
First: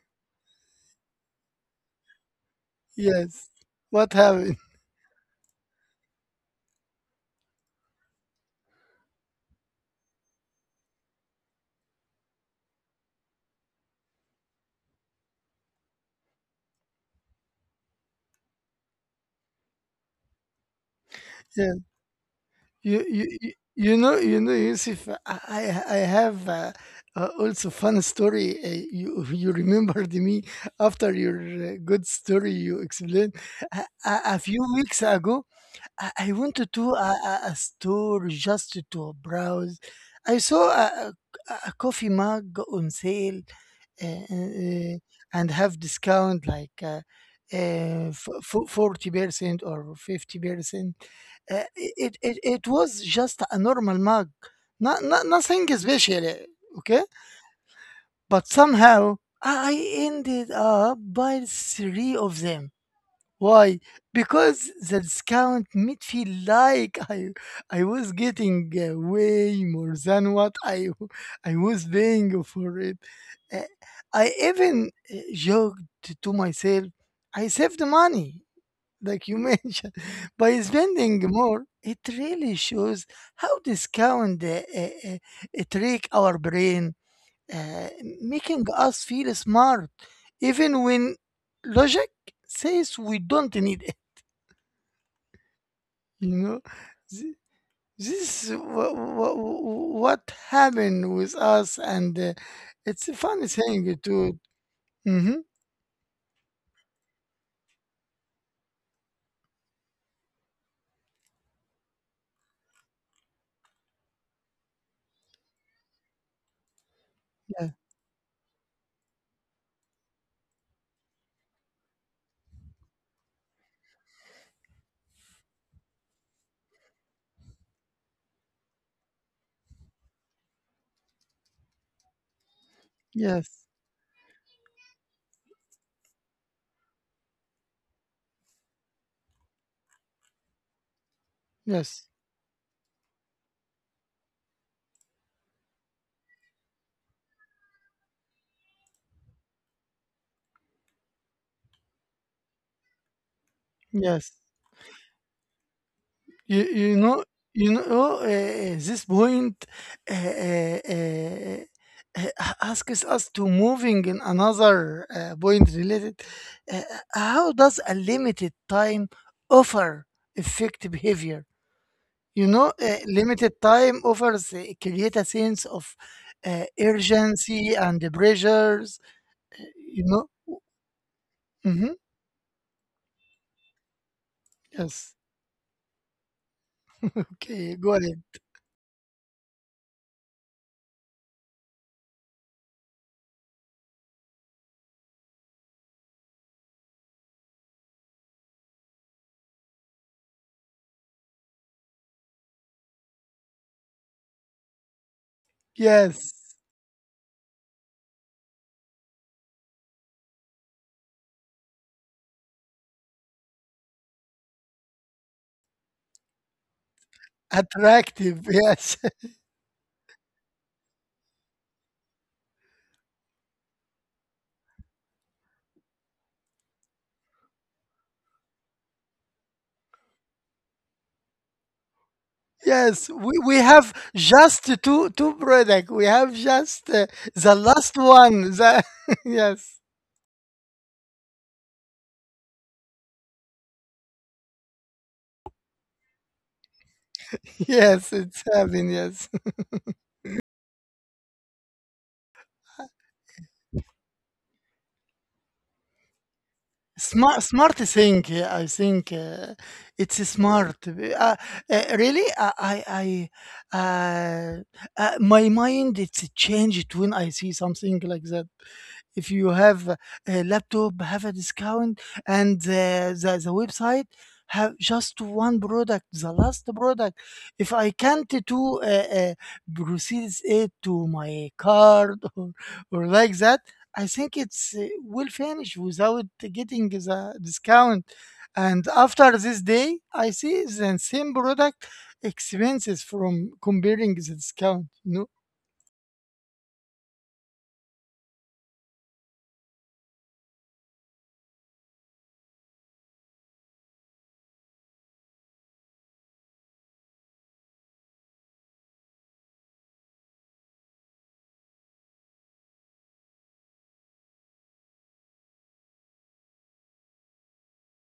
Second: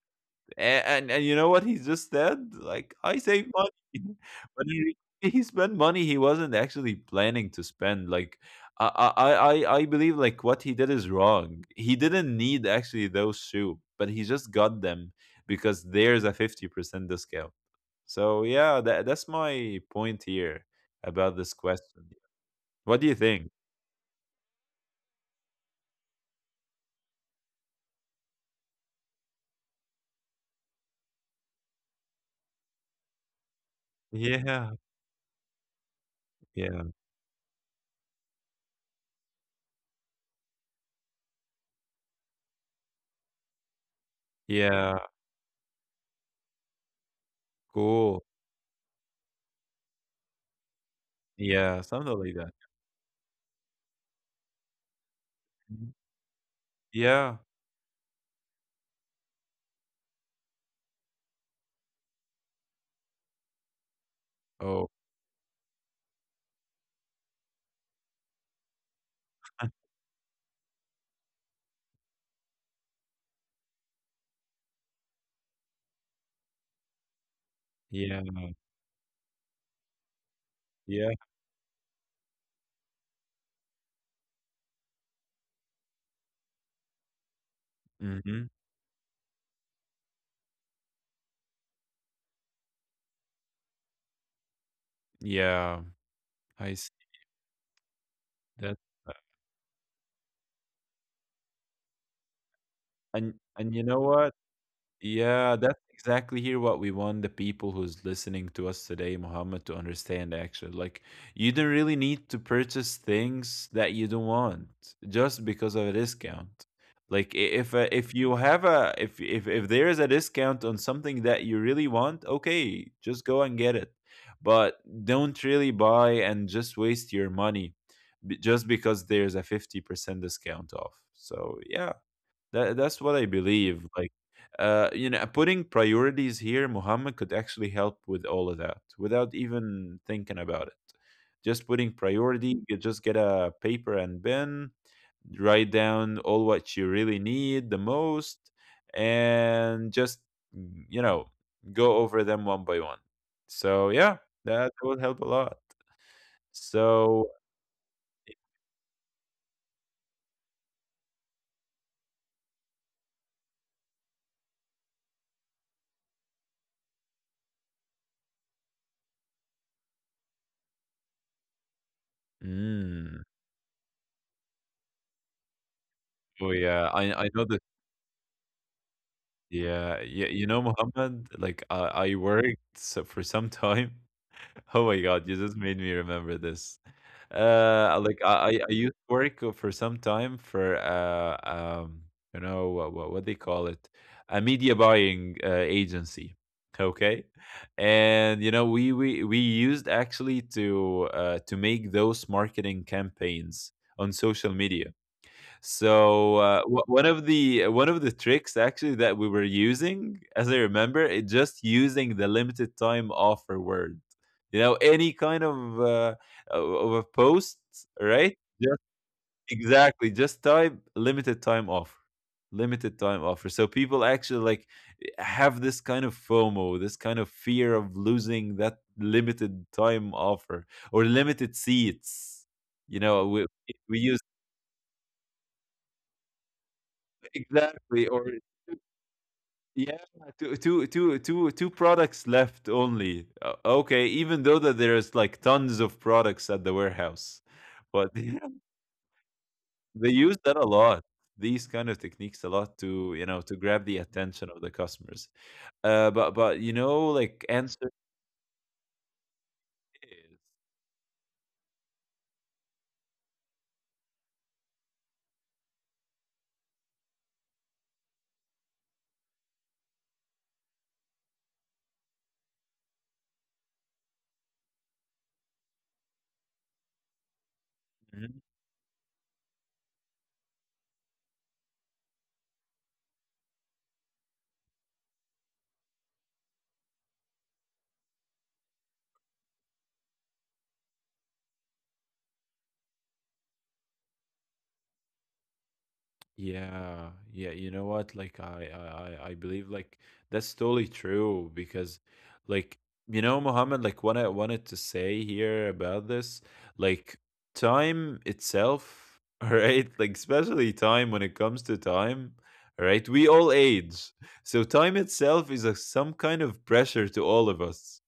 [SPEAKER 2] And, you know what he just said? Like I save
[SPEAKER 1] Yes. What
[SPEAKER 2] money,
[SPEAKER 1] happened?
[SPEAKER 2] but he spent money he wasn't actually planning to spend. Like I believe like what he did is wrong. He didn't need actually those shoe, but he just got them because there's a 50% discount. So yeah, that that's my point here about this
[SPEAKER 1] Yeah.
[SPEAKER 2] question. What
[SPEAKER 1] you
[SPEAKER 2] do you
[SPEAKER 1] you
[SPEAKER 2] think?
[SPEAKER 1] you you know you know Yusuf, I have, also fun story. You you remembered me after your good story you explained a few
[SPEAKER 2] Yeah,
[SPEAKER 1] weeks ago. I wanted
[SPEAKER 2] yeah,
[SPEAKER 1] to a store just to browse. I saw a coffee mug on sale uh, uh,
[SPEAKER 2] yeah,
[SPEAKER 1] and have discount like uh,
[SPEAKER 2] cool.
[SPEAKER 1] 40% or 50%. Uh,
[SPEAKER 2] Yeah,
[SPEAKER 1] it,
[SPEAKER 2] something
[SPEAKER 1] it
[SPEAKER 2] like that.
[SPEAKER 1] it was just a normal mug, not nothing
[SPEAKER 2] Mhm.
[SPEAKER 1] special. Okay,
[SPEAKER 2] Yeah.
[SPEAKER 1] but somehow I ended up by three of them. Why? Because
[SPEAKER 2] Oh,
[SPEAKER 1] the discount made feel like I was getting way more than what I was paying for it. Uh, I even joked to myself, I saved
[SPEAKER 2] yeah,
[SPEAKER 1] money, like you mentioned, by
[SPEAKER 2] yeah.
[SPEAKER 1] spending more. It really shows how discount trick our brain, uh,
[SPEAKER 2] Mhm.
[SPEAKER 1] making us feel smart, even when logic says we don't need it.
[SPEAKER 2] Yeah,
[SPEAKER 1] You know,
[SPEAKER 2] I see
[SPEAKER 1] Th- this is
[SPEAKER 2] that. Uh,
[SPEAKER 1] what happened with us, and it's a
[SPEAKER 2] and
[SPEAKER 1] funny
[SPEAKER 2] and you
[SPEAKER 1] thing
[SPEAKER 2] know
[SPEAKER 1] to.
[SPEAKER 2] what?
[SPEAKER 1] Mm-hmm.
[SPEAKER 2] Yeah, that's exactly here what we want the people who's listening to us today, Muhammad, to understand actually. Like you don't really need to purchase things that you don't want just because of a discount. Like
[SPEAKER 1] Yeah.
[SPEAKER 2] if you have a if there is a discount on something that you really want, okay, just go and get it. But don't really buy and just waste your money just because there's a 50% discount off. So, yeah, that that's what I
[SPEAKER 1] Yes.
[SPEAKER 2] believe. Like, you know, putting priorities here, Muhammad, could actually help with all of that without even thinking about it. Just putting
[SPEAKER 1] Yes.
[SPEAKER 2] priority, you just get a paper and pen, write down all what you really need the most, and just you know, go over them one by one. So yeah,
[SPEAKER 1] Yes.
[SPEAKER 2] that will help a lot.
[SPEAKER 1] You, you know,
[SPEAKER 2] So,
[SPEAKER 1] this point uh, uh, uh, asks us to moving in another point related. Uh, how does a limited time offer affect behavior? You know,
[SPEAKER 2] mm,
[SPEAKER 1] limited time offers create a sense of
[SPEAKER 2] oh yeah, I know the
[SPEAKER 1] urgency and the pressures. uh, You
[SPEAKER 2] Yeah, yeah,
[SPEAKER 1] know,
[SPEAKER 2] you know, Muhammad, like
[SPEAKER 1] hmm,
[SPEAKER 2] I worked so for some time. Oh my
[SPEAKER 1] yes.
[SPEAKER 2] God, you just made me remember this.
[SPEAKER 1] Okay, go
[SPEAKER 2] Uh,
[SPEAKER 1] ahead.
[SPEAKER 2] like I, I I used to work for some time for you know what they call it, a media buying agency, okay, and you know we used actually to make those marketing campaigns on social media.
[SPEAKER 1] Yes,
[SPEAKER 2] So one of the tricks actually that we were using, as I remember, it just using the limited time offer word. You know, any kind of a post,
[SPEAKER 1] attractive.
[SPEAKER 2] right? Just
[SPEAKER 1] Yes.
[SPEAKER 2] exactly. Just type limited time offer, limited time offer. So people actually like have this kind of FOMO, this kind of fear of losing that limited time offer or limited seats. You
[SPEAKER 1] Yes, we,
[SPEAKER 2] know,
[SPEAKER 1] we have
[SPEAKER 2] we use
[SPEAKER 1] just two product. We have just the last
[SPEAKER 2] exactly, or
[SPEAKER 1] one. The yes,
[SPEAKER 2] yeah, two products left only. Okay, even though that there's like tons of products at the warehouse,
[SPEAKER 1] yes,
[SPEAKER 2] but
[SPEAKER 1] it's happening. Yes,
[SPEAKER 2] they use that a lot. These kind of techniques a lot to, you know, to grab the attention of the customers. But you know
[SPEAKER 1] smart
[SPEAKER 2] like
[SPEAKER 1] smart
[SPEAKER 2] answer
[SPEAKER 1] thing. Yeah, I think it's
[SPEAKER 2] is
[SPEAKER 1] smart. Really, I my mind it's changed when I see something like that. If you have a laptop have a discount and the website have just one product, the last product, if I can't
[SPEAKER 2] mm-hmm.
[SPEAKER 1] do proceeds it to my card or like that, I think it's will finish without getting the discount, and after this day I see the same product expenses from comparing the discount. No,
[SPEAKER 2] Yeah, yeah, you know what? Like I believe like that's totally true because like, you know, Mohammed, like what I wanted to say here about this, like time itself, right? Like especially time, when it comes to time, right? We all age. So time itself is a, some kind of pressure to all of us.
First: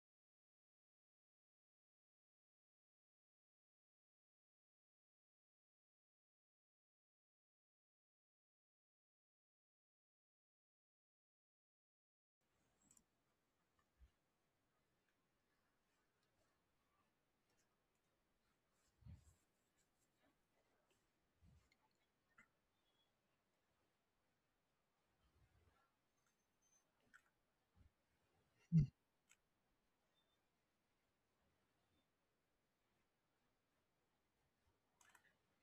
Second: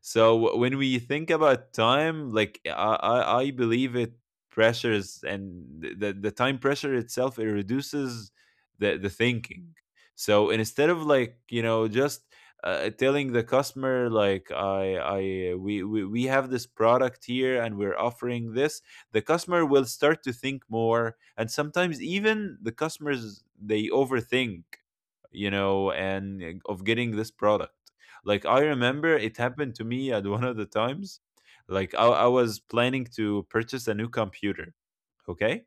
[SPEAKER 2] So when we think about time, like I believe it pressures, and the time pressure itself, it reduces the thinking. So instead of like, you know, just telling the customer like we have this product here and we're offering this, the customer will start to think more. And sometimes even the customers, they overthink, you know, and eh, of getting this product. Like I remember it happened to me at one of the times. Like I was planning to purchase a new computer, okay,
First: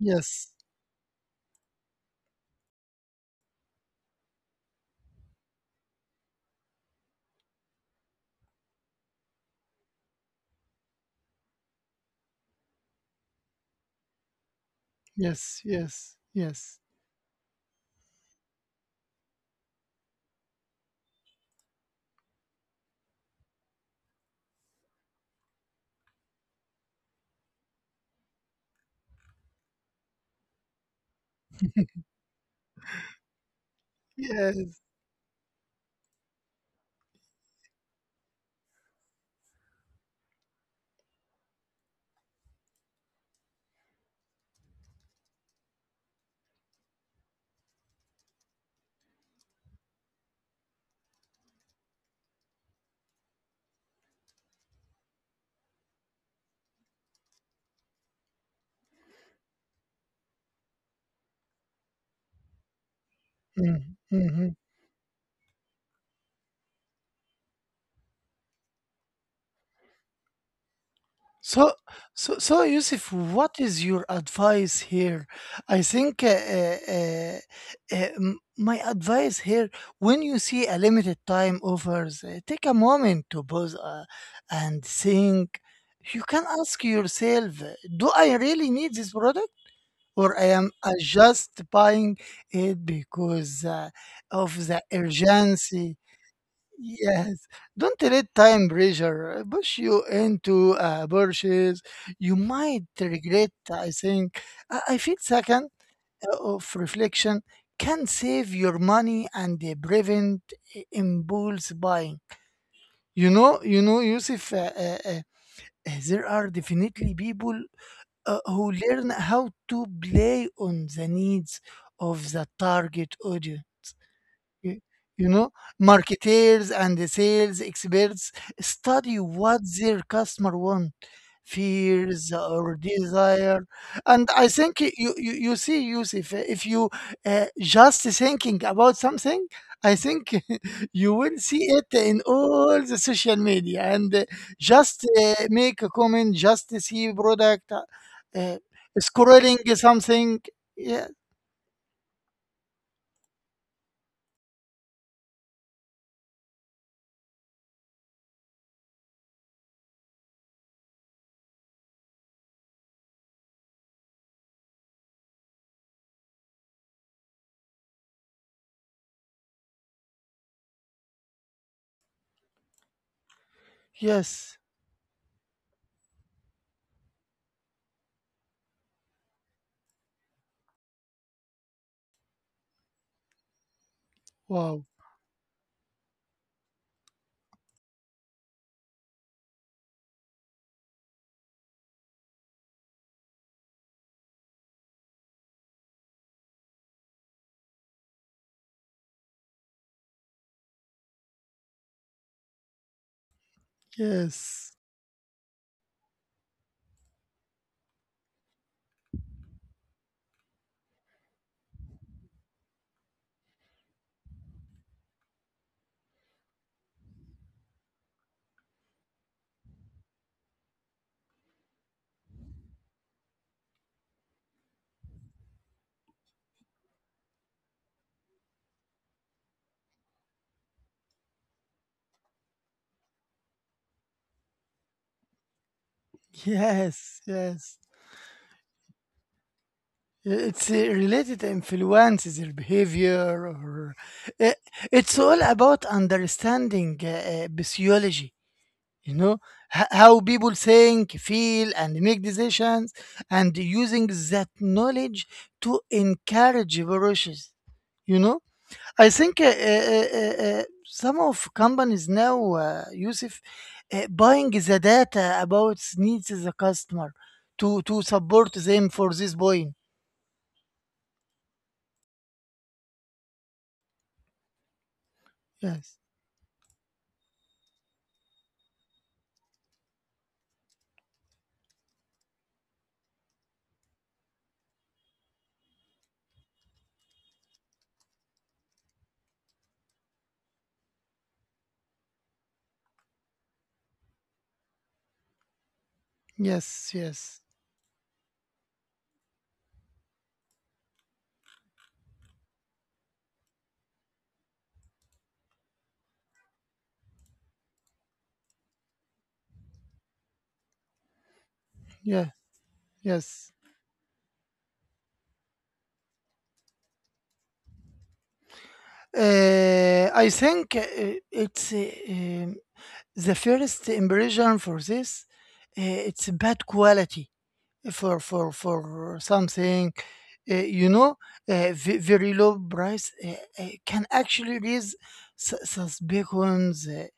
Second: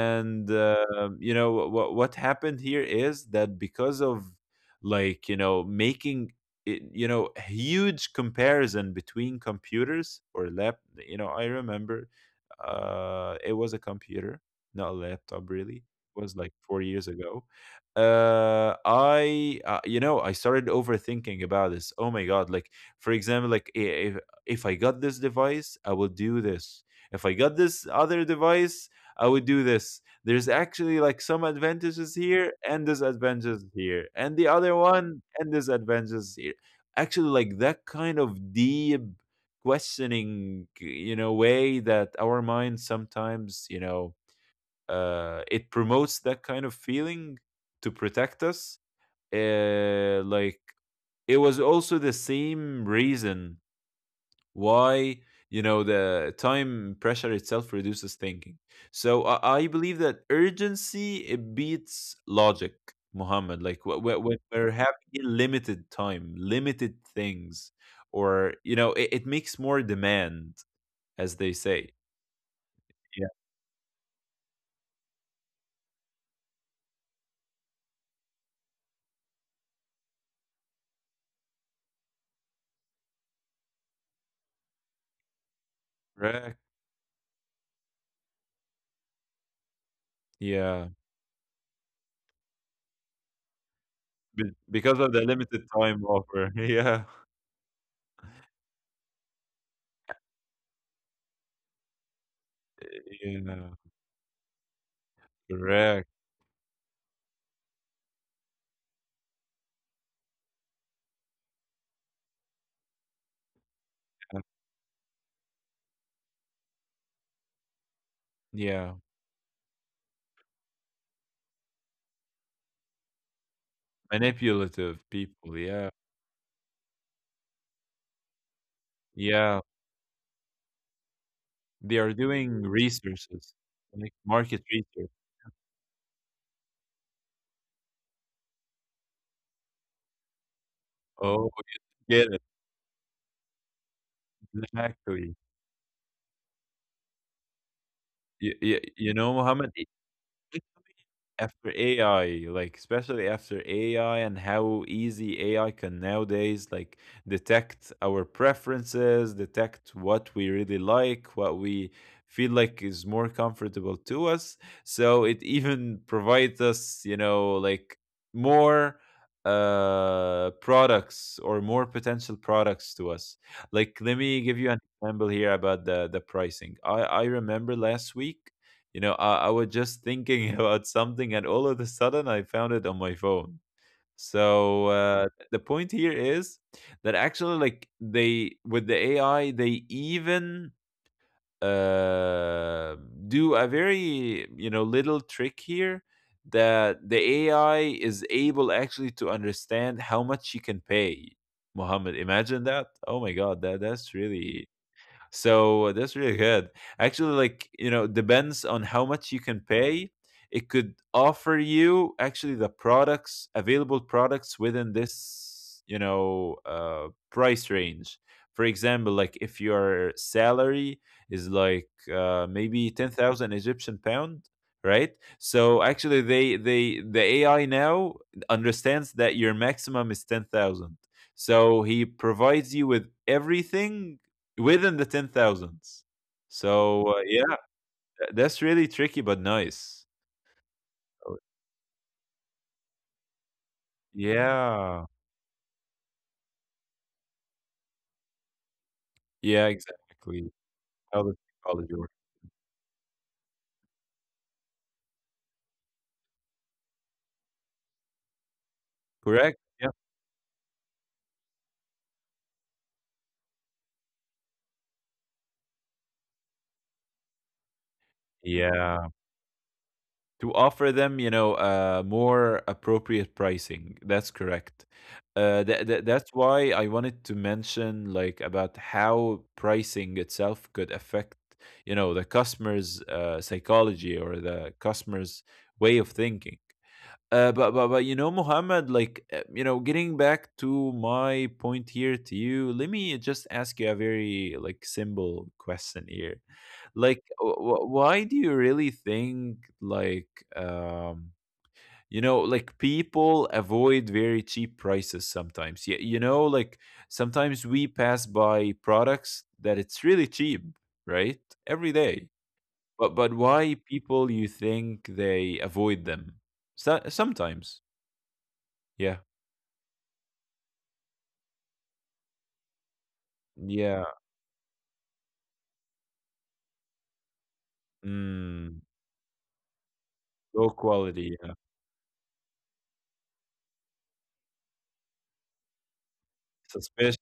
[SPEAKER 1] yes,
[SPEAKER 2] you know what happened here is that because of, like, you know, making it, you know, huge comparison between computers or lap, you know, I remember, it was a computer, not a laptop
[SPEAKER 1] yes,
[SPEAKER 2] really,
[SPEAKER 1] yes,
[SPEAKER 2] it was like
[SPEAKER 1] yes.
[SPEAKER 2] 4 years ago. I You know, I started overthinking about this. Oh my god, like, for example, like if I got this device, I will do this. If I got this other device, I would do this. There's actually like some advantages here and disadvantages here, and the other
[SPEAKER 1] Yes.
[SPEAKER 2] one and disadvantages here. Actually, like that kind of deep questioning, you know, way that our mind sometimes, you know, it promotes that kind of feeling to protect us. Like it was also the same reason why, you know, the time pressure itself reduces thinking. So I believe that urgency, it beats logic, Muhammad. Like wh-
[SPEAKER 1] Mhm,
[SPEAKER 2] wh- when
[SPEAKER 1] mhm.
[SPEAKER 2] we're having limited time, limited things, or you know, it makes more demand, as they
[SPEAKER 1] So,
[SPEAKER 2] say.
[SPEAKER 1] so, Yusuf,
[SPEAKER 2] Yeah.
[SPEAKER 1] what is your advice here? I think my advice here, when you see a limited time offers, take a moment to pause and think. You can
[SPEAKER 2] Correct.
[SPEAKER 1] ask yourself, do I really need this product, or I am
[SPEAKER 2] Yeah.
[SPEAKER 1] just buying it because
[SPEAKER 2] Be-
[SPEAKER 1] of the
[SPEAKER 2] because of the limited
[SPEAKER 1] urgency?
[SPEAKER 2] time offer, yeah.
[SPEAKER 1] Yes, don't let time pressure push you into a purchase you might regret.
[SPEAKER 2] Yeah.
[SPEAKER 1] I I think second
[SPEAKER 2] Correct.
[SPEAKER 1] of reflection can save your money and prevent impulse buying. You know, Yusuf. There are definitely people who
[SPEAKER 2] Yeah.
[SPEAKER 1] learn how to play on the needs of the target audience. Y-
[SPEAKER 2] Manipulative
[SPEAKER 1] You know,
[SPEAKER 2] people, yeah.
[SPEAKER 1] marketeers and the sales experts study
[SPEAKER 2] Yeah.
[SPEAKER 1] what their customer want,
[SPEAKER 2] They are
[SPEAKER 1] fears
[SPEAKER 2] doing
[SPEAKER 1] or
[SPEAKER 2] researches,
[SPEAKER 1] desire.
[SPEAKER 2] like
[SPEAKER 1] And I
[SPEAKER 2] market
[SPEAKER 1] think
[SPEAKER 2] research.
[SPEAKER 1] you see, Yusuf, if you just thinking about something, I think you will
[SPEAKER 2] Oh,
[SPEAKER 1] see it
[SPEAKER 2] you
[SPEAKER 1] in
[SPEAKER 2] get it.
[SPEAKER 1] all the social media and just
[SPEAKER 2] Exactly.
[SPEAKER 1] make a comment, just see product, uh,
[SPEAKER 2] You know,
[SPEAKER 1] scrolling
[SPEAKER 2] Mohammed, I
[SPEAKER 1] something. Yeah,
[SPEAKER 2] after AI, like especially after AI and how easy AI can nowadays like detect our preferences, detect what we really like, what we feel like is more comfortable to us. So it even provides us, you know, like more products or more potential products to us. Like let me
[SPEAKER 1] yes.
[SPEAKER 2] give you an example here about the pricing. I remember last week, you know, I was just thinking about something, and all of a sudden, I found it on my phone.
[SPEAKER 1] Wow.
[SPEAKER 2] So the point here is that actually, like they, with the AI, they even uh, do a very, you know, little trick here, that the AI is able actually to understand how much she can pay. Muhammad, imagine that. Oh my God, that's really,
[SPEAKER 1] Yes.
[SPEAKER 2] so that's really good. Actually, like, you know, depends on how much you can pay. It could offer you actually the products, available products within this, you know, price range. For example, like if your salary is like maybe 10,000 Egyptian pound, right? So actually they the AI now understands that your maximum is 10,000. So he provides you with everything within the 10,000s. So,
[SPEAKER 1] Yes,
[SPEAKER 2] yeah,
[SPEAKER 1] yes.
[SPEAKER 2] that's really tricky but nice.
[SPEAKER 1] It's related
[SPEAKER 2] Oh.
[SPEAKER 1] influences their behavior or uh,
[SPEAKER 2] Yeah.
[SPEAKER 1] it's all about understanding physiology, you know,
[SPEAKER 2] Yeah,
[SPEAKER 1] how
[SPEAKER 2] exactly.
[SPEAKER 1] people think,
[SPEAKER 2] How does
[SPEAKER 1] feel and
[SPEAKER 2] technology work?
[SPEAKER 1] make decisions and using that knowledge to encourage brushes, you know? I think
[SPEAKER 2] Correct. Yeah.
[SPEAKER 1] some of companies now, Yusuf, buying the data about needs the customer to support them for
[SPEAKER 2] Yeah.
[SPEAKER 1] this point.
[SPEAKER 2] To offer them, you know, more appropriate pricing. That's correct.
[SPEAKER 1] Yes,
[SPEAKER 2] That's why I wanted to mention like about how pricing itself could affect, you know, the customer's psychology or the customer's way of thinking. But you know, Muhammad, like you know, getting back to my point here to you, let me just ask you a very, like, simple question here.
[SPEAKER 1] yes,
[SPEAKER 2] Like,
[SPEAKER 1] yes,
[SPEAKER 2] why do you really think like um you know like people avoid very cheap prices sometimes? Yeah, you know, like sometimes we pass by products that it's really cheap, right? Every day.
[SPEAKER 1] yeah,
[SPEAKER 2] But
[SPEAKER 1] yes.
[SPEAKER 2] why people, you think, they avoid them? So, sometimes. Yeah.
[SPEAKER 1] I think it's the first
[SPEAKER 2] Yeah.
[SPEAKER 1] impression for this. It's bad quality
[SPEAKER 2] Mm.
[SPEAKER 1] for something.
[SPEAKER 2] Low
[SPEAKER 1] You know,
[SPEAKER 2] quality, yeah.
[SPEAKER 1] very low price can actually raise suspicions.
[SPEAKER 2] Suspicious.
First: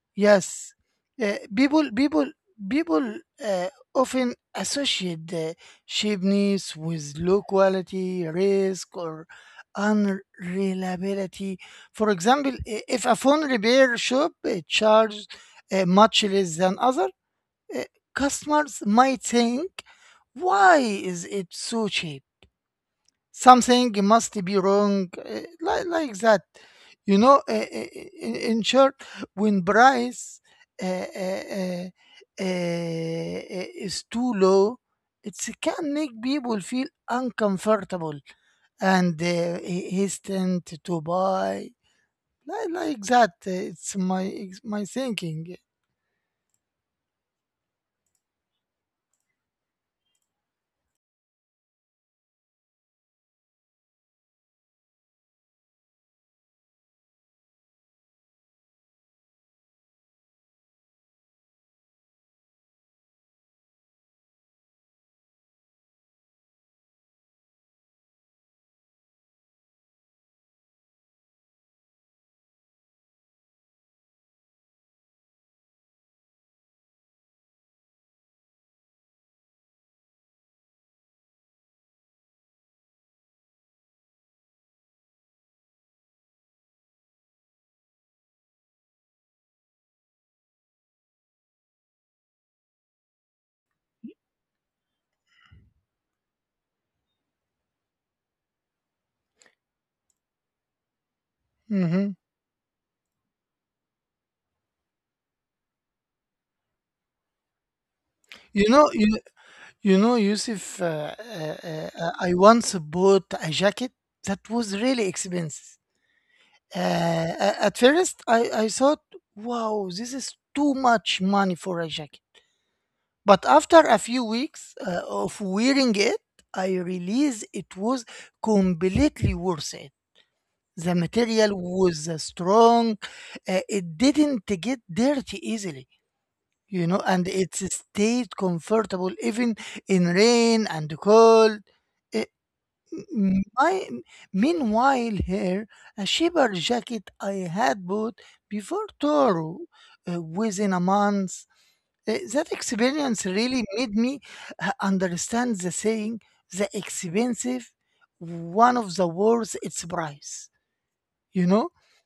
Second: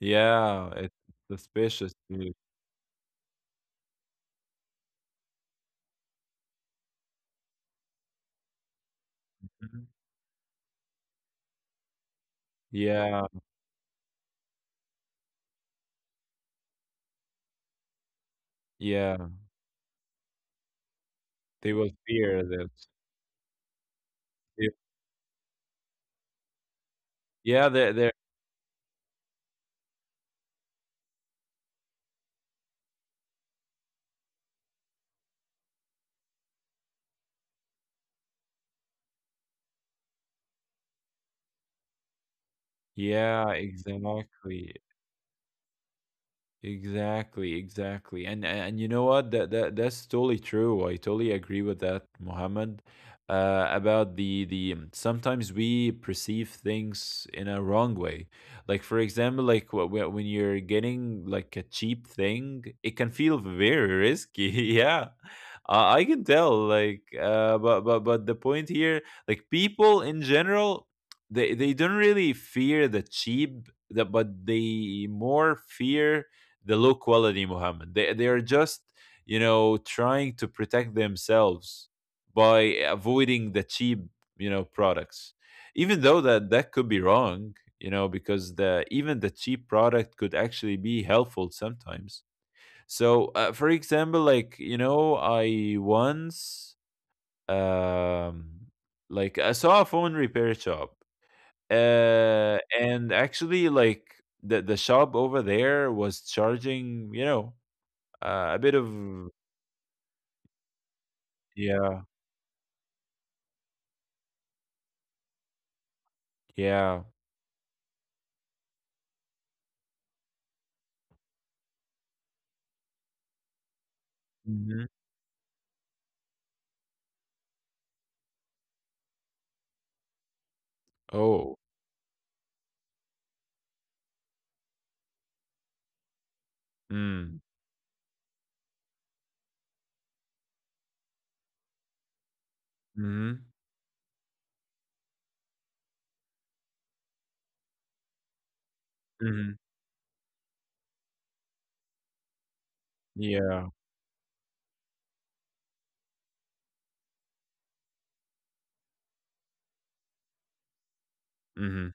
[SPEAKER 2] Yeah,
[SPEAKER 1] Yes,
[SPEAKER 2] it's
[SPEAKER 1] uh, people
[SPEAKER 2] suspicious
[SPEAKER 1] people
[SPEAKER 2] news.
[SPEAKER 1] people uh, often associate cheapness with low quality risk or
[SPEAKER 2] Mhm.
[SPEAKER 1] unreliability. For example, I- if a
[SPEAKER 2] Yeah,
[SPEAKER 1] phone repair shop charges much less than others, uh, customers might
[SPEAKER 2] yeah.
[SPEAKER 1] think, why is it
[SPEAKER 2] They
[SPEAKER 1] so
[SPEAKER 2] will
[SPEAKER 1] cheap?
[SPEAKER 2] fear that.
[SPEAKER 1] Something must be
[SPEAKER 2] Ye.
[SPEAKER 1] wrong, like that. You know, uh,
[SPEAKER 2] Yeah,
[SPEAKER 1] uh,
[SPEAKER 2] they're
[SPEAKER 1] in short, when price uh, uh, uh, is too low, it can make people feel uncomfortable and he's to buy, like that.
[SPEAKER 2] yeah,
[SPEAKER 1] It's
[SPEAKER 2] exactly.
[SPEAKER 1] my thinking.
[SPEAKER 2] Exactly, exactly. And you know what? That's totally true. I totally agree with that, Mohammed. About the sometimes we perceive things in a wrong way. Like for example, like when you're getting like a cheap thing, it can feel very risky. Yeah. I can tell like but the point here, like people in general, they don't really fear the cheap, the, but they more fear the low quality, Muhammad. They are just, you know, trying to protect themselves by avoiding the cheap, you know, products, even though that that could be wrong. You know, because the even the cheap product could actually be helpful sometimes. So for example, like you know, I once um like I saw a phone repair shop.
[SPEAKER 1] Mhm.
[SPEAKER 2] Uh, and actually like the shop over there was charging, you know, a
[SPEAKER 1] You
[SPEAKER 2] bit
[SPEAKER 1] know,
[SPEAKER 2] of
[SPEAKER 1] You know, Yusuf,
[SPEAKER 2] yeah,
[SPEAKER 1] I once bought a jacket that was really expensive.
[SPEAKER 2] yeah.
[SPEAKER 1] At first, I thought, wow, this is too much money for a jacket. But after a few weeks
[SPEAKER 2] Mhm.
[SPEAKER 1] of wearing it, I realized it was completely worth it. The material
[SPEAKER 2] Oh.
[SPEAKER 1] was strong, it didn't get dirty easily, you know, and
[SPEAKER 2] Mm.
[SPEAKER 1] it stayed comfortable even in rain and cold. I-
[SPEAKER 2] Mhm.
[SPEAKER 1] My, Meanwhile, here, a cheaper jacket I had bought before Toro
[SPEAKER 2] Mhm.
[SPEAKER 1] within a month. That experience really
[SPEAKER 2] Yeah.
[SPEAKER 1] made me understand the saying, the expensive, one of the worst its price. You know,
[SPEAKER 2] Mhm.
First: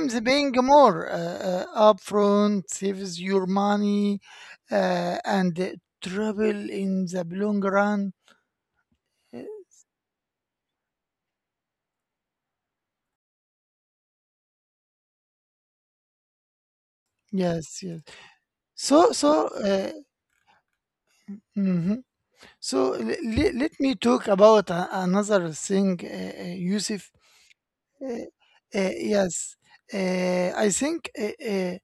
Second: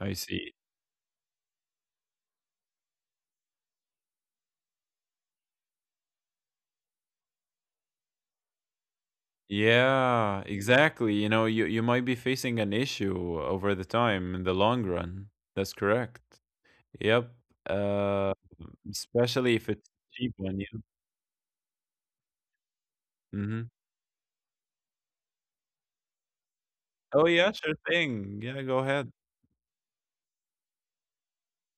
[SPEAKER 2] I
[SPEAKER 1] paying
[SPEAKER 2] see.
[SPEAKER 1] more upfront saves your money and trouble in the long run. Uh,
[SPEAKER 2] Yeah, exactly. You know, you might be facing an issue over the time in the long run. That's correct. Yep.
[SPEAKER 1] Yes, yes.
[SPEAKER 2] Uh,
[SPEAKER 1] So, so
[SPEAKER 2] especially if it's
[SPEAKER 1] uh,
[SPEAKER 2] cheap on you.
[SPEAKER 1] hmm let
[SPEAKER 2] Mhm.
[SPEAKER 1] me talk about another thing, Yusuf.
[SPEAKER 2] Oh yeah, sure
[SPEAKER 1] Uh,
[SPEAKER 2] thing. Yeah, go ahead.
[SPEAKER 1] yes, I think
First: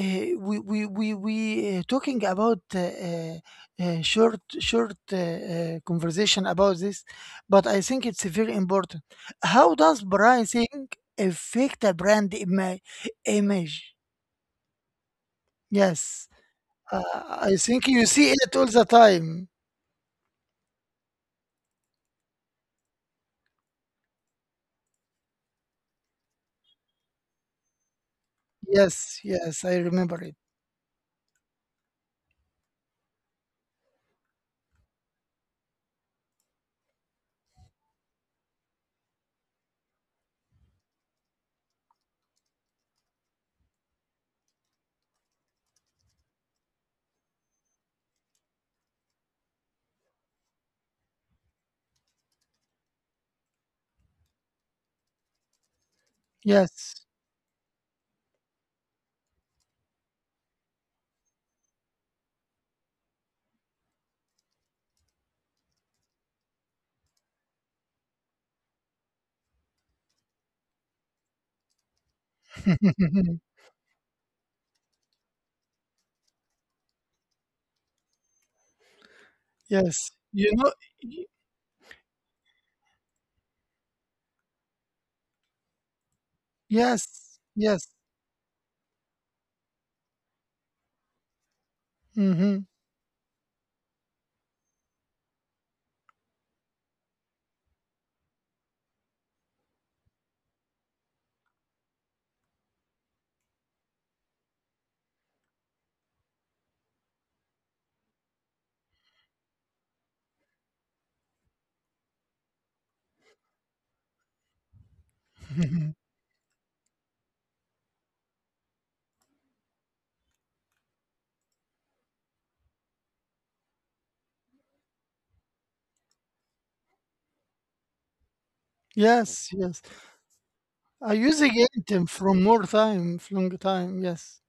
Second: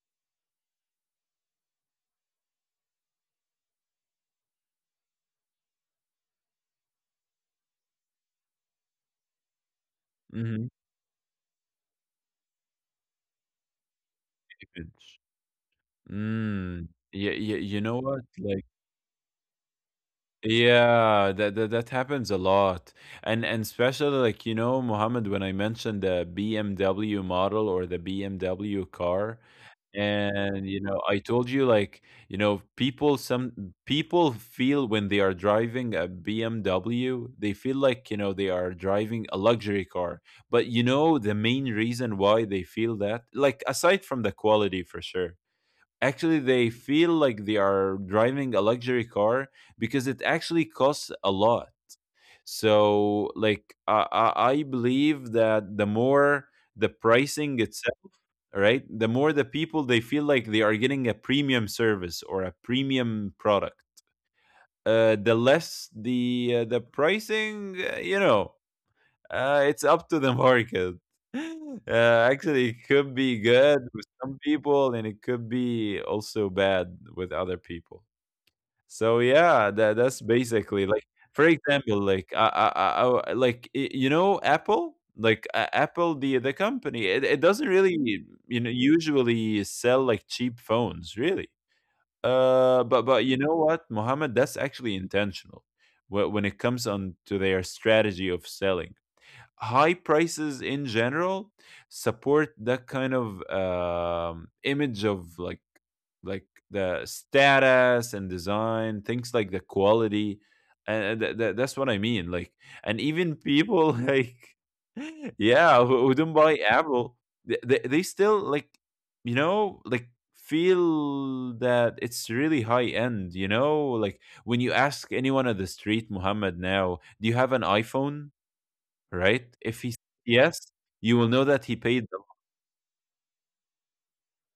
[SPEAKER 1] uh, we talking about short conversation about this, but I think it's very important. How does pricing
[SPEAKER 2] Mhm.
[SPEAKER 1] affect a brand image? Yes,
[SPEAKER 2] Mm.
[SPEAKER 1] uh,
[SPEAKER 2] Yeah,
[SPEAKER 1] I
[SPEAKER 2] yeah. You
[SPEAKER 1] think
[SPEAKER 2] know
[SPEAKER 1] you
[SPEAKER 2] what?
[SPEAKER 1] see it
[SPEAKER 2] Like,
[SPEAKER 1] all the time.
[SPEAKER 2] yeah, that that happens a lot. And especially like, you know, Mohammed, when I mentioned the BMW model or the BMW
[SPEAKER 1] Yes,
[SPEAKER 2] car,
[SPEAKER 1] yes, I remember it.
[SPEAKER 2] and you know, I told you like, you know, people, some people feel when they are driving a BMW, they feel like, you know, they are driving a luxury car. But you know, the main reason why they feel that, like aside from the quality, for sure actually they feel like they are driving a luxury car because it actually costs a lot. So like I I believe that the more the
[SPEAKER 1] Yes.
[SPEAKER 2] pricing itself, right, the more the people they feel like they are getting a premium service or a premium product, the less the pricing, you know, it's up to the market. Actually, it could be good with some people, and it could be also bad with other people. So
[SPEAKER 1] Yes.
[SPEAKER 2] yeah, that
[SPEAKER 1] You
[SPEAKER 2] that's
[SPEAKER 1] know, y-
[SPEAKER 2] basically like, for example, like like you know Apple, like Apple the company,
[SPEAKER 1] yes,
[SPEAKER 2] it
[SPEAKER 1] yes.
[SPEAKER 2] doesn't really, you know, usually sell like cheap phones, really.
[SPEAKER 1] Hmm.
[SPEAKER 2] But you know what, Mohammed, that's actually intentional. When it comes on to their strategy of selling, high prices in general support that kind of image of like the status and design things, like the quality. And that's what I mean. Like, and even people like, yeah, who, don't buy Apple. They still like, you know like, feel that it's really high end. You know, like when you ask anyone on the street, Muhammad, now, do you have an iPhone? Right?
[SPEAKER 1] Yes,
[SPEAKER 2] If
[SPEAKER 1] yes.
[SPEAKER 2] he s- yes, you
[SPEAKER 1] I
[SPEAKER 2] will know
[SPEAKER 1] use
[SPEAKER 2] that
[SPEAKER 1] again
[SPEAKER 2] he paid
[SPEAKER 1] them
[SPEAKER 2] them.
[SPEAKER 1] from more time, from long time. Yes.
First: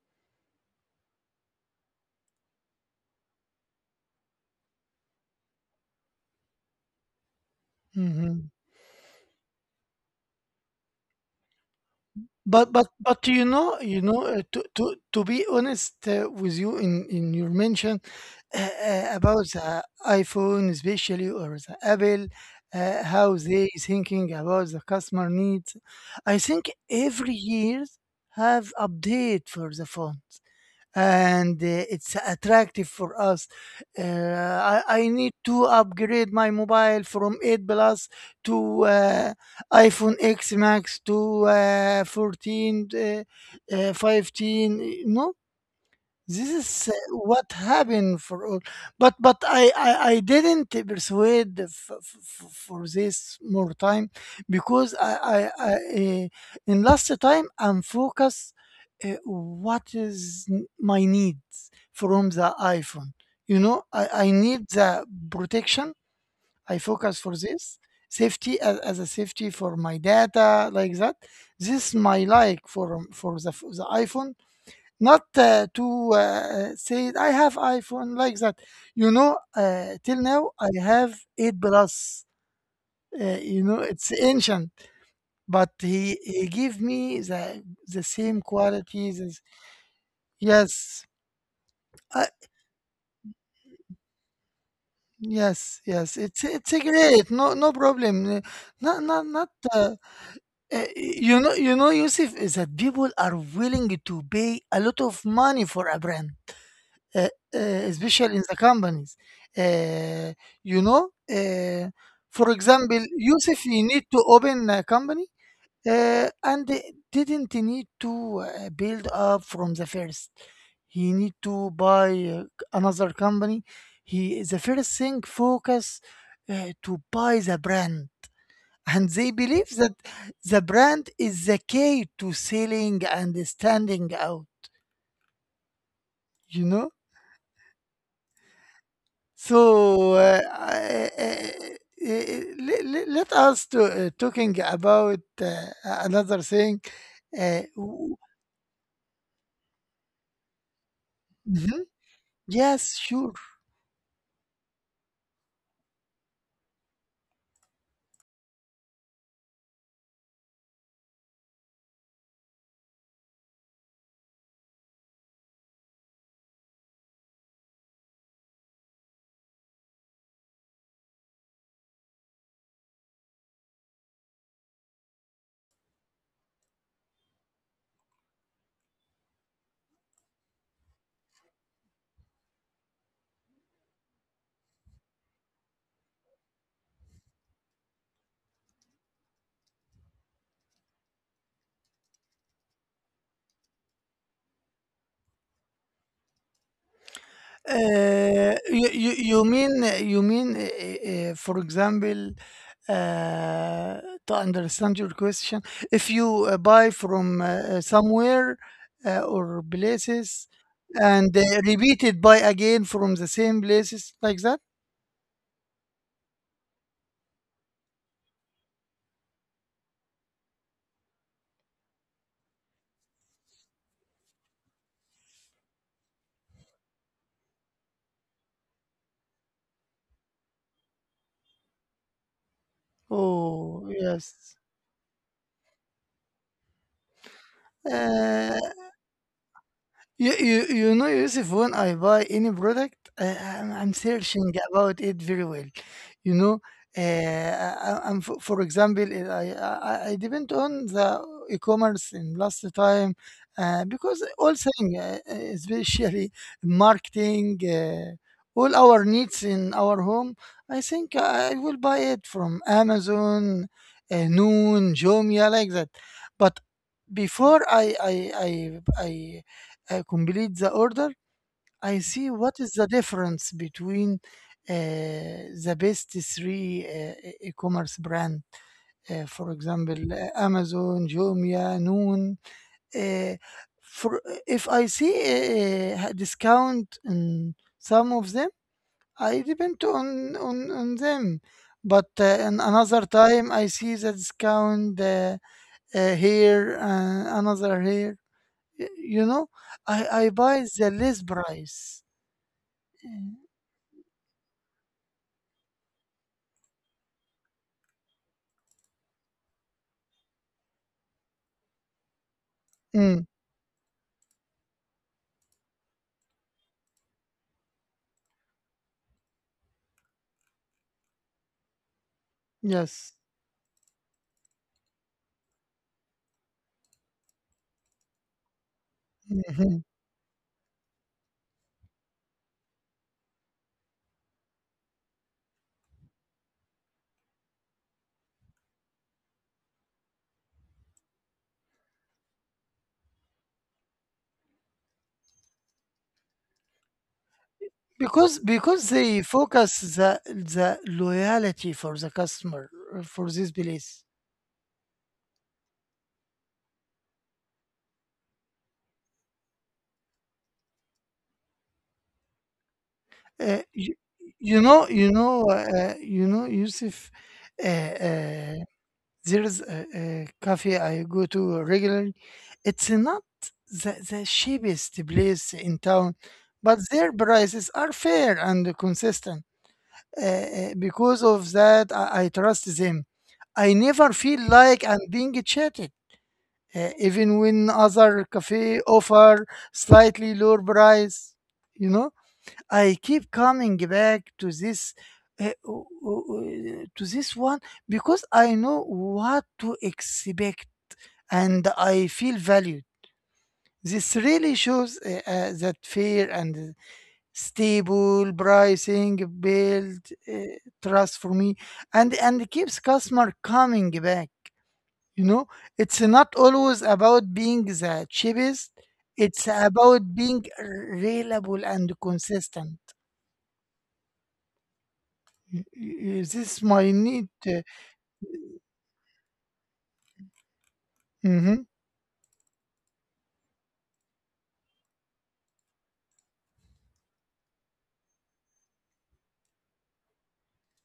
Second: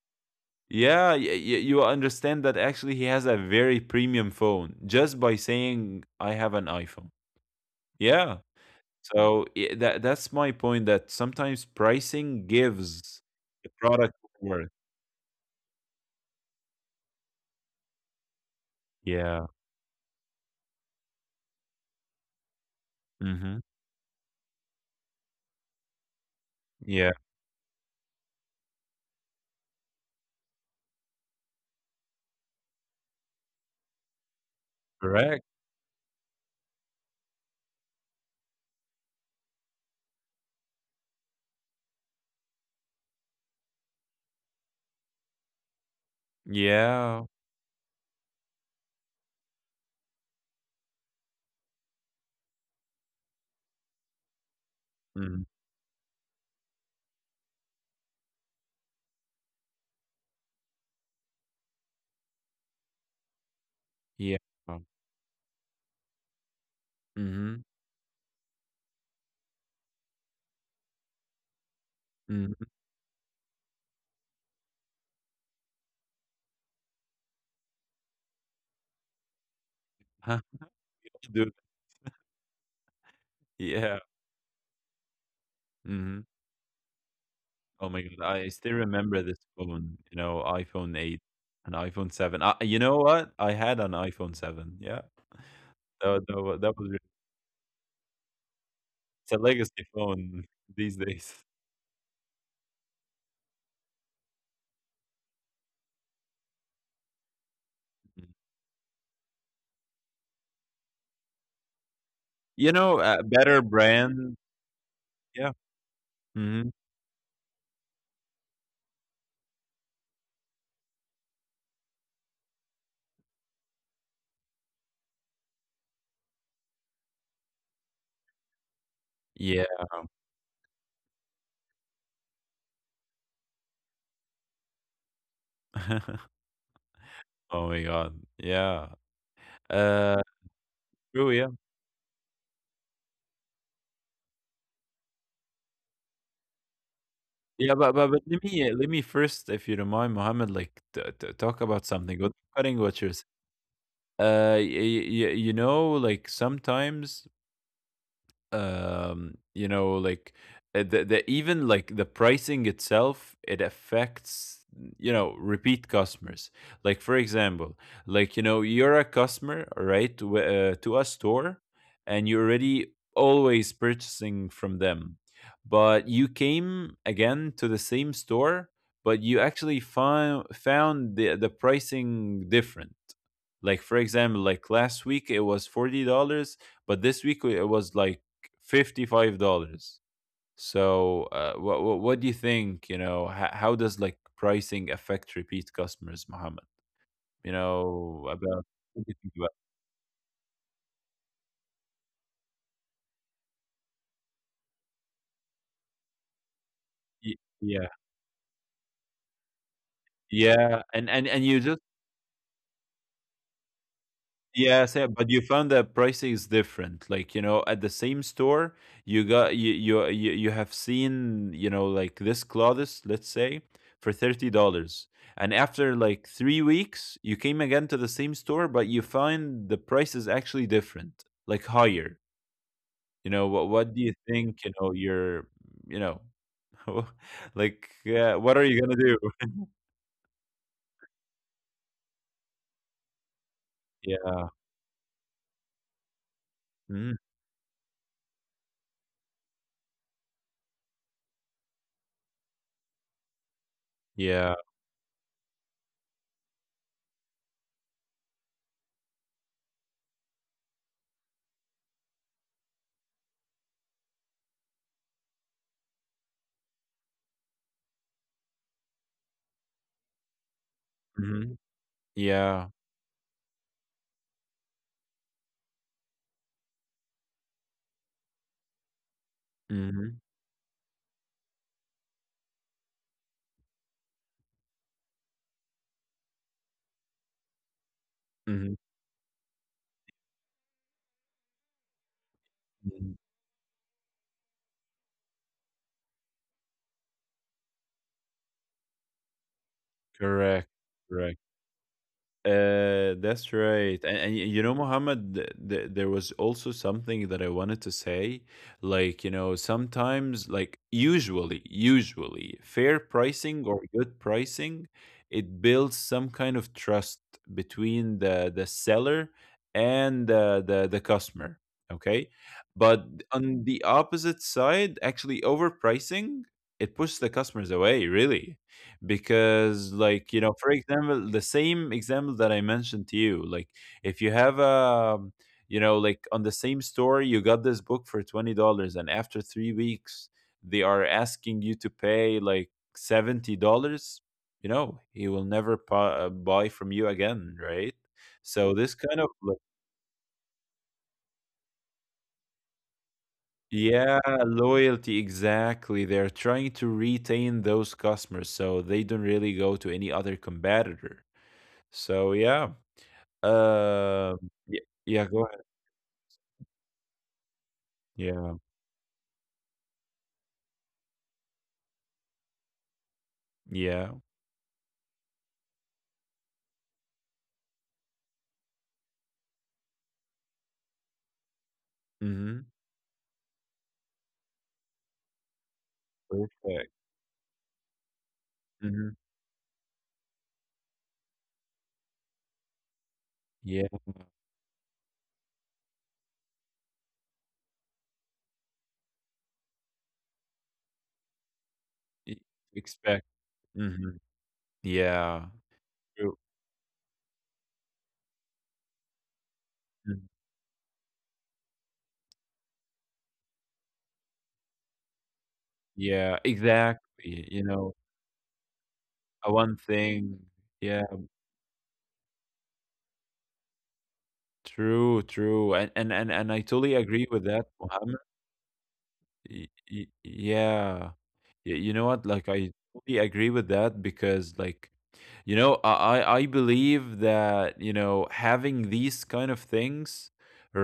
[SPEAKER 2] Yeah, you will understand that actually he has a very premium phone just by saying I have an iPhone. Yeah.
[SPEAKER 1] Mm-hmm.
[SPEAKER 2] So that that's my point, that sometimes pricing
[SPEAKER 1] But but
[SPEAKER 2] gives
[SPEAKER 1] but you
[SPEAKER 2] the
[SPEAKER 1] know,
[SPEAKER 2] product worth.
[SPEAKER 1] to be honest with you in your mention
[SPEAKER 2] Yeah.
[SPEAKER 1] about the iPhone especially or the Apple, how
[SPEAKER 2] Mm-hmm.
[SPEAKER 1] they thinking about the customer needs. I think
[SPEAKER 2] Yeah.
[SPEAKER 1] every year have update for the phones and it's attractive for us. Uh, I need
[SPEAKER 2] Correct.
[SPEAKER 1] to upgrade my mobile from 8 Plus to iPhone X Max to 14, 15. No, this is
[SPEAKER 2] Yeah.
[SPEAKER 1] what happened for all. But I didn't persuade for this more time because
[SPEAKER 2] Mm-hmm.
[SPEAKER 1] I in last time I'm focused what is my needs from the iPhone. You know I
[SPEAKER 2] Yeah.
[SPEAKER 1] need the protection. I focus for
[SPEAKER 2] Mm-hmm.
[SPEAKER 1] this safety as a safety for my data like that. This my like
[SPEAKER 2] Mm-hmm.
[SPEAKER 1] for the iPhone, not to say I have iPhone like that. You know, till now I have eight plus. You know,
[SPEAKER 2] Yeah.
[SPEAKER 1] it's ancient, but
[SPEAKER 2] Mm-hmm.
[SPEAKER 1] he gave me
[SPEAKER 2] Oh
[SPEAKER 1] the
[SPEAKER 2] my god,
[SPEAKER 1] same
[SPEAKER 2] I still
[SPEAKER 1] qualities.
[SPEAKER 2] remember
[SPEAKER 1] As,
[SPEAKER 2] this phone, you know, iPhone
[SPEAKER 1] yes,
[SPEAKER 2] 8 and iPhone
[SPEAKER 1] I,
[SPEAKER 2] 7. You know what? I had an iPhone 7, yeah.
[SPEAKER 1] yes, yes. It's a
[SPEAKER 2] That was
[SPEAKER 1] great. No no problem. Not not
[SPEAKER 2] it's a
[SPEAKER 1] not.
[SPEAKER 2] legacy phone. These days.
[SPEAKER 1] You know, you know, Yusuf, is that people are willing to pay a lot of money for a brand, uh, uh,
[SPEAKER 2] Mhm.
[SPEAKER 1] especially in the companies. Uh, you know, for
[SPEAKER 2] You know,
[SPEAKER 1] example,
[SPEAKER 2] better
[SPEAKER 1] Yusuf, you need to
[SPEAKER 2] brand,
[SPEAKER 1] open a company
[SPEAKER 2] yeah.
[SPEAKER 1] and
[SPEAKER 2] Hmm.
[SPEAKER 1] they didn't need to build up from the first. He need to buy another company. He the first thing focus to buy the brand, and they
[SPEAKER 2] Yeah.
[SPEAKER 1] believe that the brand is the key to selling and standing out. You know?
[SPEAKER 2] Oh my god. Yeah.
[SPEAKER 1] So
[SPEAKER 2] Uh, true, yeah.
[SPEAKER 1] let us to, talking about another thing. Uh,
[SPEAKER 2] Yeah, but, but
[SPEAKER 1] w-
[SPEAKER 2] but let me first, if you don't mind, Mohammed, like t t talk
[SPEAKER 1] mhm.
[SPEAKER 2] about something. What- Cutting
[SPEAKER 1] Yes,
[SPEAKER 2] what you're s-
[SPEAKER 1] sure.
[SPEAKER 2] you know, like sometimes you know like the even like the pricing itself, it affects, you know, repeat customers. Like for example, like you know, you're a customer, right, to a store, and you're already always purchasing from them, but you came again to the same store, but you actually found the pricing different. Like for example, like last week it was $40, but this week it was like $55. So what, what do you think, you know, how does like pricing affect repeat customers, Mohammed? You know about, what do
[SPEAKER 1] You
[SPEAKER 2] you think
[SPEAKER 1] you
[SPEAKER 2] about?
[SPEAKER 1] mean, you mean for example, uh, to understand your question, if you buy from
[SPEAKER 2] Yeah.
[SPEAKER 1] somewhere or places
[SPEAKER 2] Yeah, and and
[SPEAKER 1] and
[SPEAKER 2] and you just,
[SPEAKER 1] repeat it by again from the same places like that.
[SPEAKER 2] yes, yeah, but you found that pricing is different. Like, you know, at the same store, you got you you you, you have seen, you know, like this Claudius, let's say, for $30. And after like 3 weeks, you came again to the same store, but you find the price is actually different, like higher. You know,
[SPEAKER 1] Oh
[SPEAKER 2] what do you
[SPEAKER 1] yes.
[SPEAKER 2] think, you know, you're, you know, like
[SPEAKER 1] Uh,
[SPEAKER 2] what are you going to do?
[SPEAKER 1] you know, Yusuf, when I buy any product, I'm searching
[SPEAKER 2] Yeah.
[SPEAKER 1] about it very well. You know,
[SPEAKER 2] Mhm.
[SPEAKER 1] I'm for example, I depend on the e-commerce in last time because all
[SPEAKER 2] Yeah.
[SPEAKER 1] thing, especially marketing, all our needs in our home, I think I will buy it from Amazon, Noon, Jumia, like that. But before I complete the order,
[SPEAKER 2] Mhm.
[SPEAKER 1] I see what
[SPEAKER 2] Yeah.
[SPEAKER 1] is the difference between the best three e-commerce brand, for example,
[SPEAKER 2] Mhm.
[SPEAKER 1] Amazon, Jumia, Noon. Uh, for if I see a discount in some of them,
[SPEAKER 2] Mhm.
[SPEAKER 1] I depend on on them. But in another
[SPEAKER 2] Mhm.
[SPEAKER 1] time, I see the discount here, another here. Y- You know, I I buy
[SPEAKER 2] Correct,
[SPEAKER 1] the less
[SPEAKER 2] correct.
[SPEAKER 1] price.
[SPEAKER 2] That's right. And you know, Mohammed, there was also something that I wanted to say. Like, you know, sometimes, like, usually, fair
[SPEAKER 1] Mm,
[SPEAKER 2] pricing or good pricing, it builds some kind of trust between the seller and the customer. Okay, but
[SPEAKER 1] yes.
[SPEAKER 2] on the opposite side, actually, overpricing, it pushes the customers away. Really,
[SPEAKER 1] Mhm.
[SPEAKER 2] because like you know, for example, the same example that I mentioned to you, like if you have a, you know, like on the same store, you got this book for $20, and after 3 weeks, they are asking you to pay like $70. You know, he will never buy from you again, right? So
[SPEAKER 1] Because
[SPEAKER 2] this kind
[SPEAKER 1] they
[SPEAKER 2] of like,
[SPEAKER 1] focus the loyalty for the customer for this place.
[SPEAKER 2] yeah, loyalty, exactly, they're trying to retain those customers so they don't really go to any other competitor. So yeah.
[SPEAKER 1] Uh, you,
[SPEAKER 2] Um,
[SPEAKER 1] you
[SPEAKER 2] yeah,
[SPEAKER 1] know you
[SPEAKER 2] yeah, go
[SPEAKER 1] know
[SPEAKER 2] ahead.
[SPEAKER 1] uh, you know, Yusuf, Uh,
[SPEAKER 2] Yeah,
[SPEAKER 1] uh, there's a cafe I go to regularly. It's not the
[SPEAKER 2] yeah.
[SPEAKER 1] the cheapest place in town, but their prices are fair and consistent. Because of that, I
[SPEAKER 2] Mhm.
[SPEAKER 1] trust them. I never feel like I'm being cheated,
[SPEAKER 2] Perfect.
[SPEAKER 1] even when other cafe
[SPEAKER 2] Mhm.
[SPEAKER 1] offer slightly lower price. You know, I keep coming
[SPEAKER 2] Yeah.
[SPEAKER 1] back to this. To this one because I know what to expect and I
[SPEAKER 2] E,
[SPEAKER 1] feel valued.
[SPEAKER 2] expect.
[SPEAKER 1] This
[SPEAKER 2] Mhm.
[SPEAKER 1] really shows
[SPEAKER 2] Yeah.
[SPEAKER 1] that fair
[SPEAKER 2] True.
[SPEAKER 1] and stable pricing build
[SPEAKER 2] Mhm.
[SPEAKER 1] trust for me and keeps customer coming back, you know. It's not
[SPEAKER 2] Yeah,
[SPEAKER 1] always about
[SPEAKER 2] exactly,
[SPEAKER 1] being
[SPEAKER 2] you know,
[SPEAKER 1] the cheapest, it's
[SPEAKER 2] one
[SPEAKER 1] about
[SPEAKER 2] thing.
[SPEAKER 1] being
[SPEAKER 2] Yeah,
[SPEAKER 1] reliable and consistent.
[SPEAKER 2] true, true, and and and
[SPEAKER 1] This
[SPEAKER 2] and I
[SPEAKER 1] is my
[SPEAKER 2] totally agree
[SPEAKER 1] need
[SPEAKER 2] with that, Mohammed. Y y Yeah. Y You know what? Like, I totally agree with that because, like, you know, I believe that you know, having these kind of things,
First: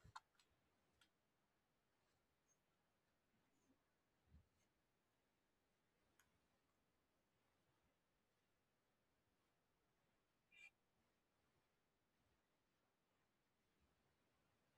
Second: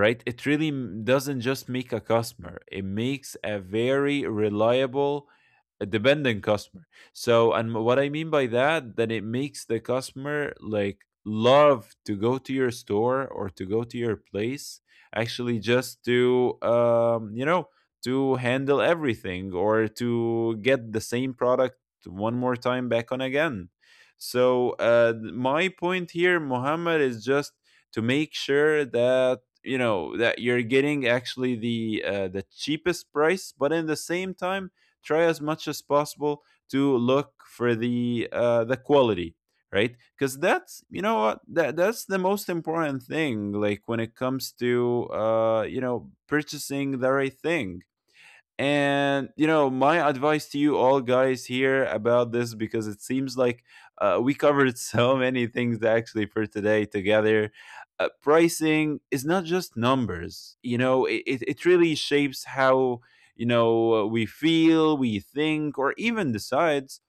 [SPEAKER 2] right? It really doesn't just make a customer; it makes a very reliable, dependent customer. So, and what I mean by that, that it makes the customer like love to go to your store or to go to your place, actually just to you know, to handle everything or to get the same product one more time back on again. So my point here, Muhammad, is just to make sure that you know that you're getting actually the cheapest price, but in the same time, try as much as possible to look for the quality, right? Because that's, you know what, that's the most important thing. Like when it comes to you know, purchasing the right thing. And you know, my advice to you all guys here about this, because it seems like we covered so many things actually for today together. Pricing is not just numbers. You know, it really shapes how, you know, we feel, we think, or even decides.